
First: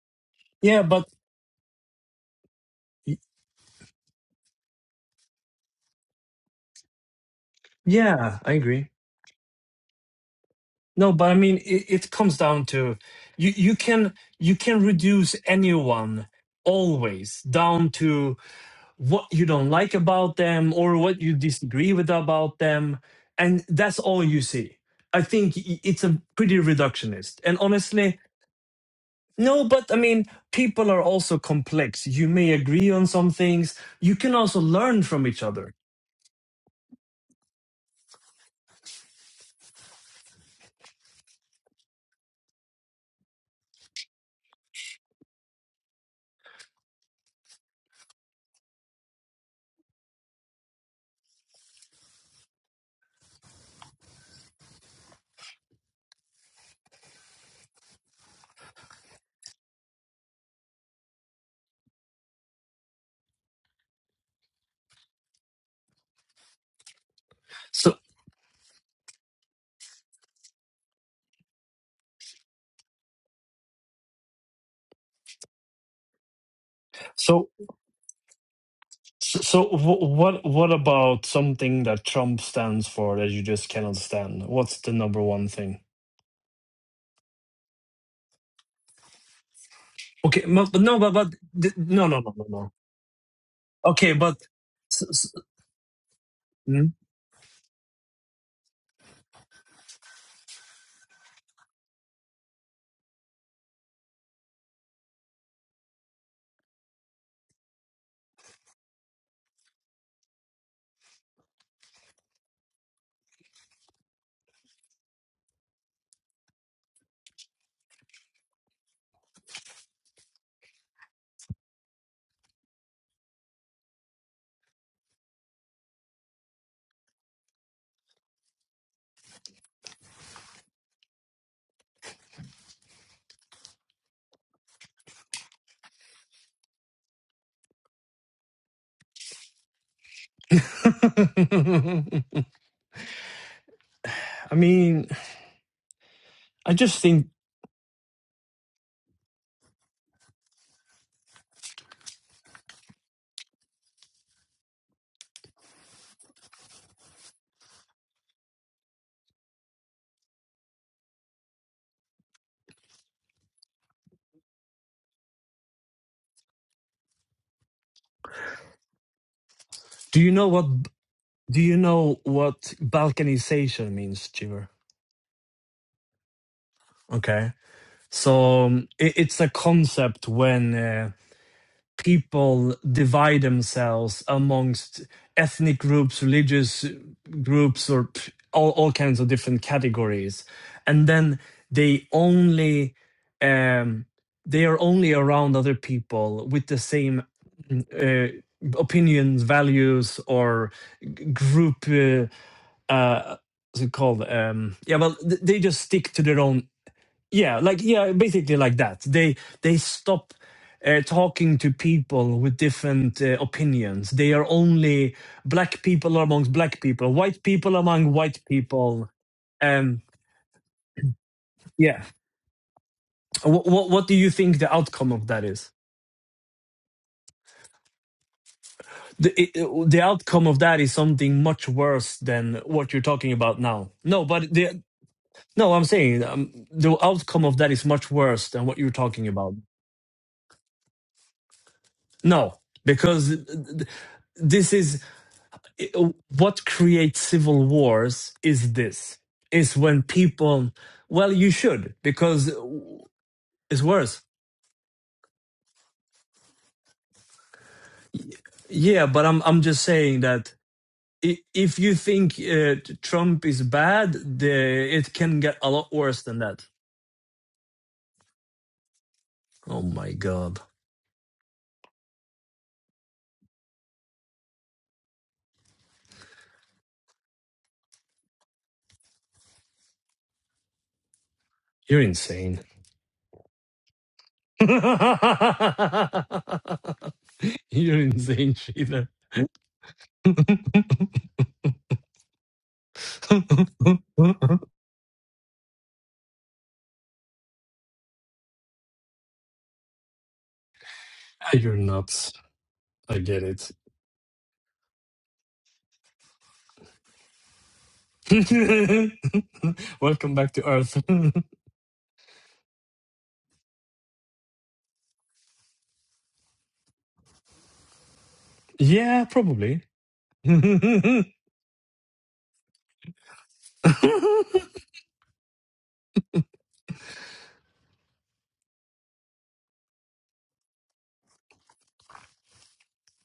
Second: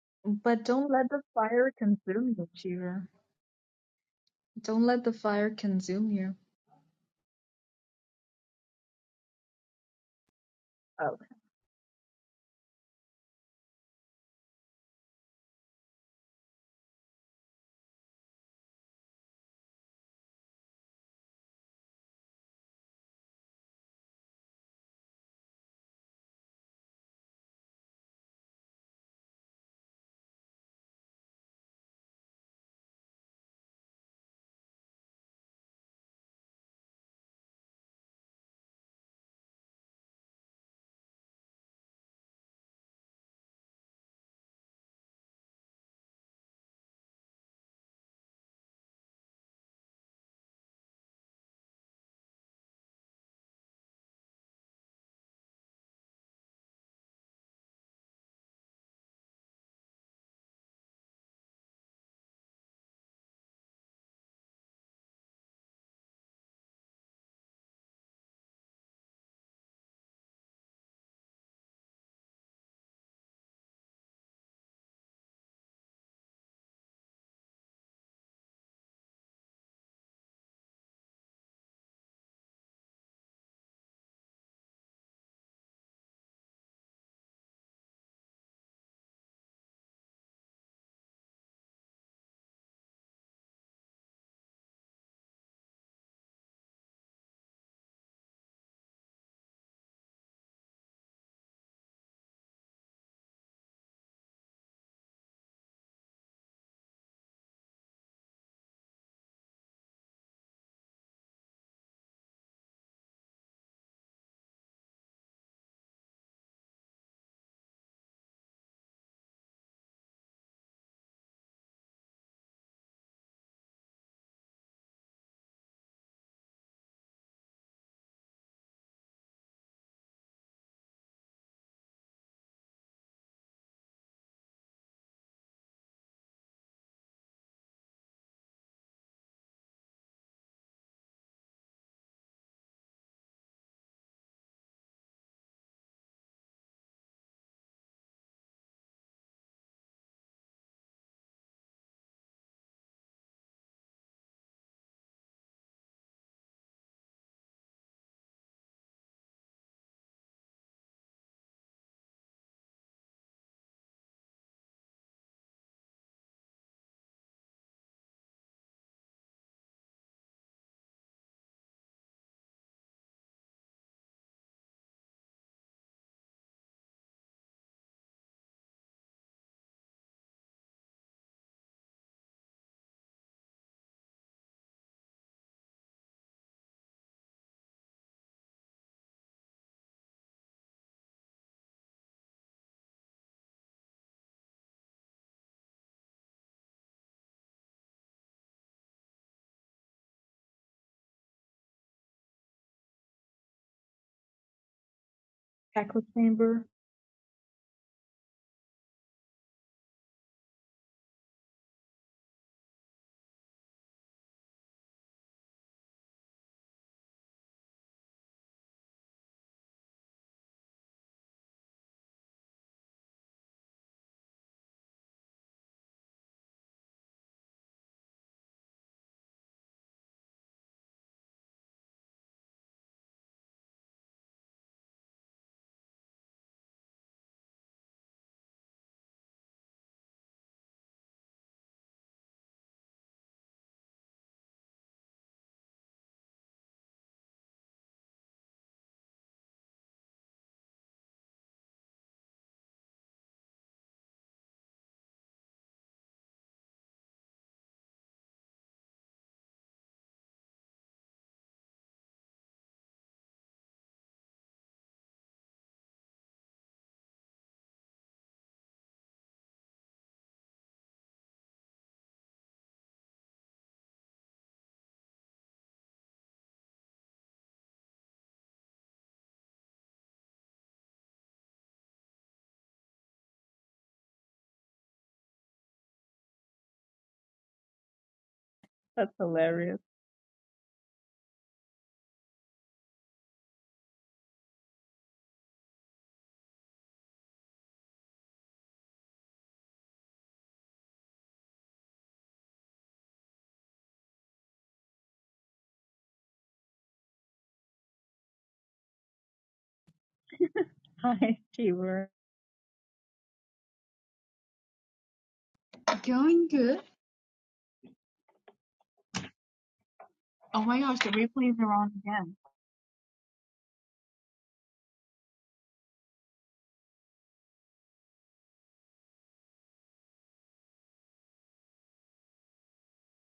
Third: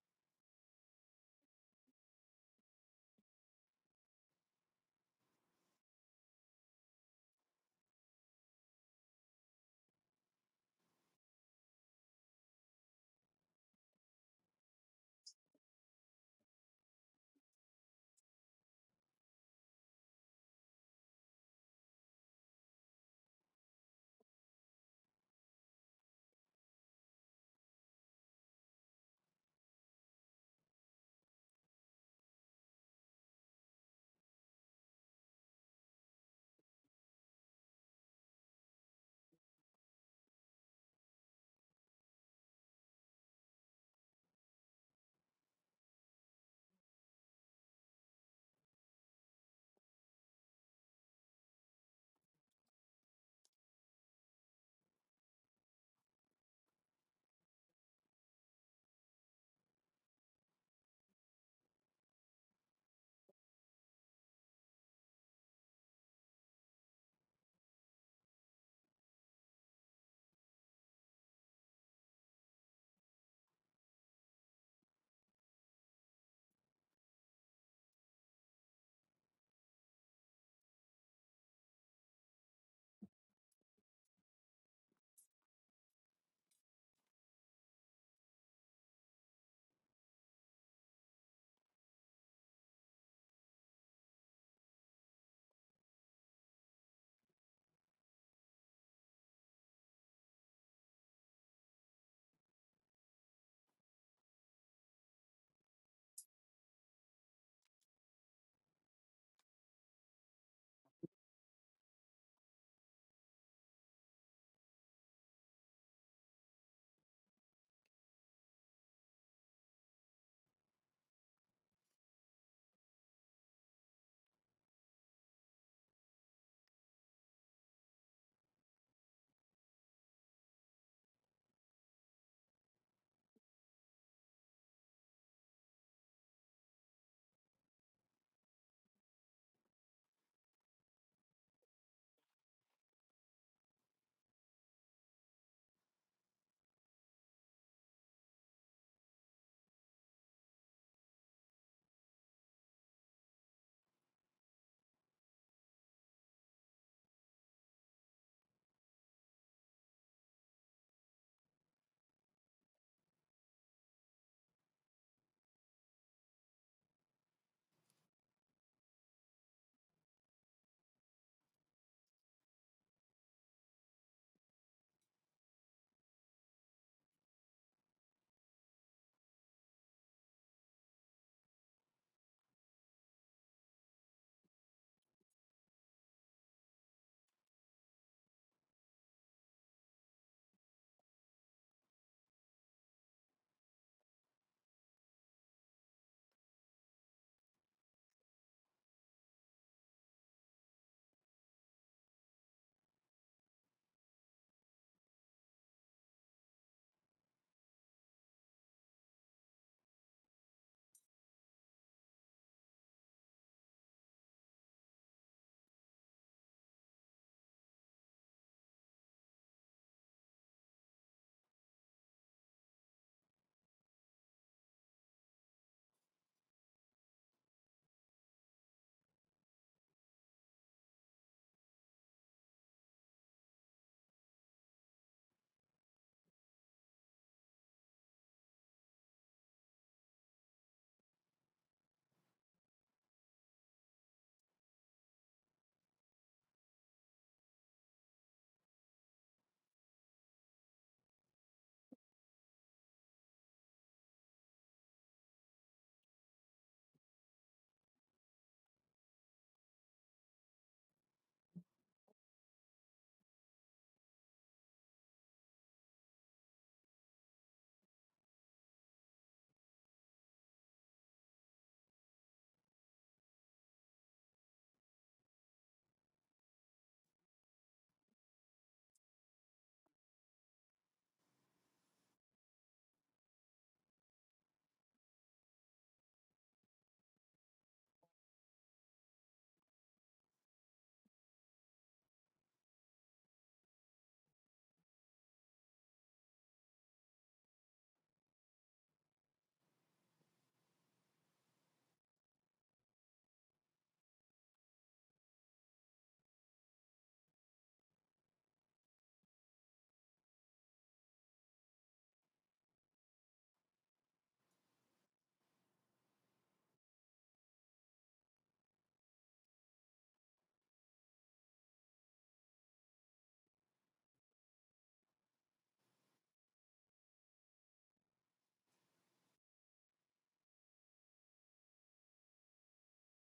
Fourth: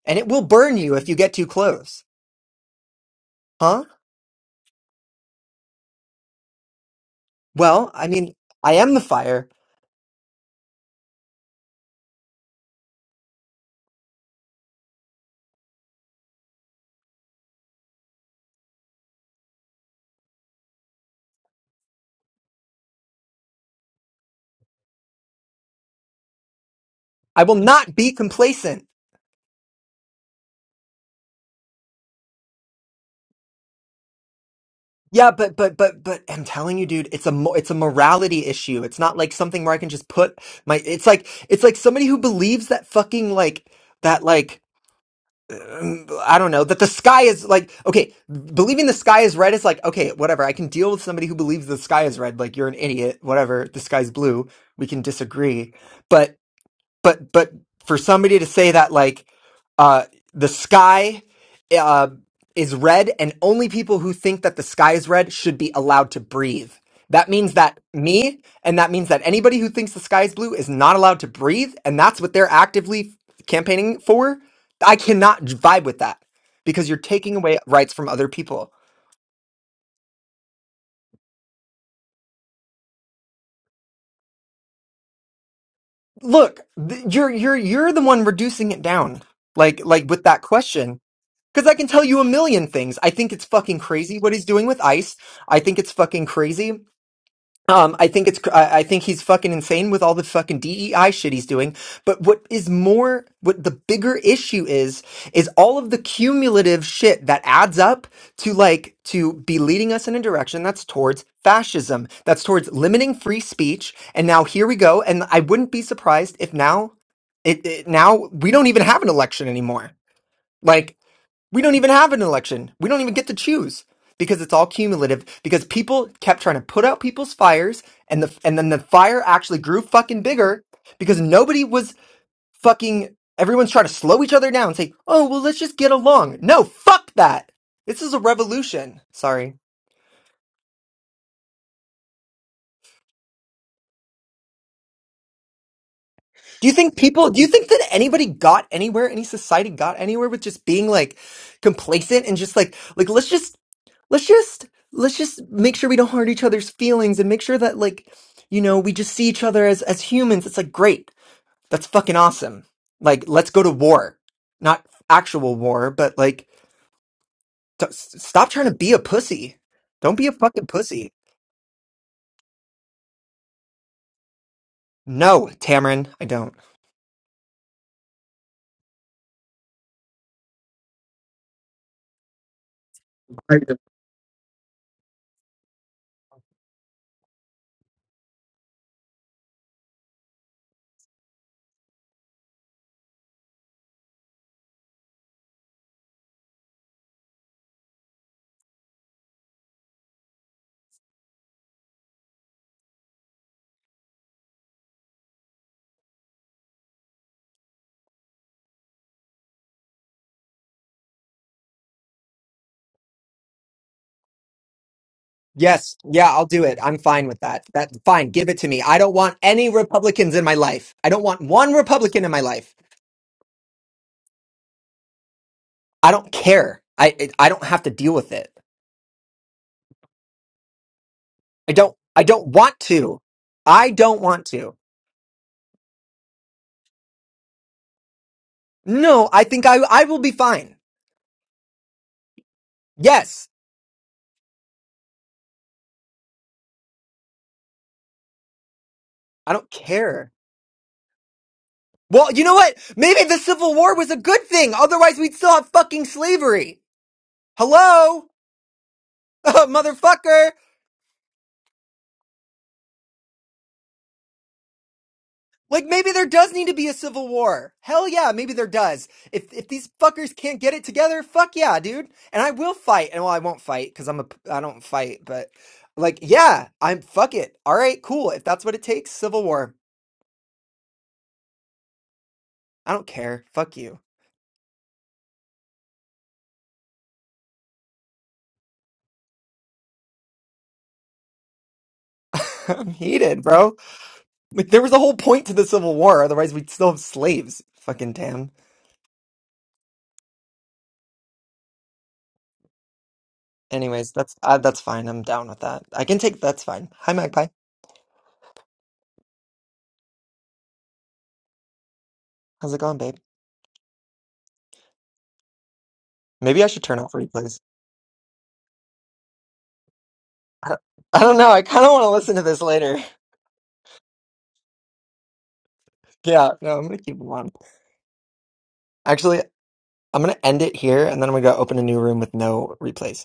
and it will But burn yeah, don't you but if let you the get too fire close. consume you, Cheever. Huh? Don't let the fire consume you. Well, I mean, Yeah, I I agree. am the fire. No, Oh, but I mean, it, it comes down to you, you can you can reduce anyone always down to what you don't like about them or what you disagree with about them, and that's all you see. I think i- it's a pretty reductionist. I will And not be honestly, complacent. no, but I mean, people are also complex. You may agree on some things. You can also learn from Yeah, each but other. but but but I'm telling you, dude, it's a mo- it's a morality issue. It's not like something where I can just put my. It's like it's like somebody who believes that fucking like that like um, I don't know that the sky is like okay, believing the sky is red is like okay, whatever. I can deal with somebody who believes the sky is red. Like you're an idiot, whatever. The sky's blue. We can disagree, but but but for somebody to say that like uh the sky uh is red and only people who think that the sky is red should be allowed to breathe that means that So, me and that means that anybody who thinks the sky is blue is not allowed to breathe and that's what they're actively campaigning for i cannot vibe with that because you're taking so away rights from other people So, so wh- what what about something that Trump stands for that you just cannot stand? What's the number one thing? look th- you're you're you're the one reducing it down like like with that Okay, mo- but question no, but but Because I th- can tell no, no, you a no, no, million no. things. I think it's fucking Okay, crazy what but he's doing with s- ICE. s- I think it's fucking crazy. hmm? Um, I think it's, cr- I I think he's fucking insane with all the fucking DEI shit he's doing. But what is more, what the bigger issue is, is all of the cumulative shit that adds up to like, to be leading us in a direction that's towards fascism, that's towards limiting free speech. And now here we go. And I wouldn't be surprised if now, it, it now we don't even have an election anymore. Like, we don't even have an election. We don't even get to choose because it's all cumulative because people kept trying to put out people's fires and the and then the fire actually grew fucking bigger because nobody was fucking everyone's trying to slow each other down and say, "Oh, well, let's just get along." No, fuck that. This is a revolution. Sorry. [LAUGHS] I mean, Do you I think just think. people, do you think that anybody got anywhere, any society got anywhere with just being like complacent and just like, like, let's just, let's just, let's just make sure we don't hurt each other's feelings and make sure that like, you know, we just see each other as, as humans. It's like, great. That's fucking awesome. Like, let's go to war. Not actual war, but like, t- s- stop trying to be a pussy. Don't Do be a you know what? fucking pussy. Do you know what balkanization means, Chiver? No, Tamron, I don't. Okay, so um, it, it's a concept when. Uh, people divide themselves amongst ethnic groups, religious groups, or all, all kinds of different categories. And then they only um, they are only around other people with the same uh, opinions, values, or g- group. Uh, uh, what's it called? Um, yeah, well, th- they just echo stick to their own chamber? yeah like yeah basically like that they they stop uh, talking to people with different uh, opinions they are only black Yes. people Yeah, I'll amongst do it. black I'm people fine with white that. people That among fine. white Give it to me. I people don't want any um Republicans in my life. I don't want one yeah Republican in my life. what what, what do you think the outcome of that is I don't care. I it, I don't have to deal with it. the it- the outcome of that is something much I don't worse I don't than want what you're to. talking about now I don't no want but to. the no i'm saying um, the outcome of that is much worse than what you're No, talking I about think I I will be fine. no because Yes. th- th- this is it- what creates civil wars is this I don't is when care. people well you should Well, you because know what? Maybe the Civil it's War was a worse good thing. Otherwise, we'd still have fucking slavery. Hello? yeah but i'm [LAUGHS] i'm just saying motherfucker. that i- if you think uh, trump is bad the it can get a Like lot maybe worse there than does that need to be a civil war. Hell yeah, maybe there does. If if oh these my fuckers god can't get it together, fuck yeah, dude. And I will fight. And well, I won't fight because I'm a p- I don't fight. But like, yeah, I'm fuck it. All right, cool. If that's what it takes, civil war. you're insane I don't care. Fuck you. [LAUGHS] you're insane sheila That's hilarious. [LAUGHS] I'm heated, bro. [LAUGHS] Like there was a whole point to the civil war. Otherwise, we'd still have slaves. Fucking damn. you're nuts i get it Anyways, that's uh, that's fine. I'm down with that. I can take that's fine. Hi, Magpie. [LAUGHS] welcome back to earth [LAUGHS] Hi, Cheever. How's it going, babe? Going Maybe I good. should turn off replays. [LAUGHS] yeah probably Oh I my gosh, the I Who don't know. replays I are kind of on want to again. listen to this later. [LAUGHS] Yeah, no, I'm gonna keep them on. Actually, I'm gonna end it here, and then I'm gonna go open a new room with no replays.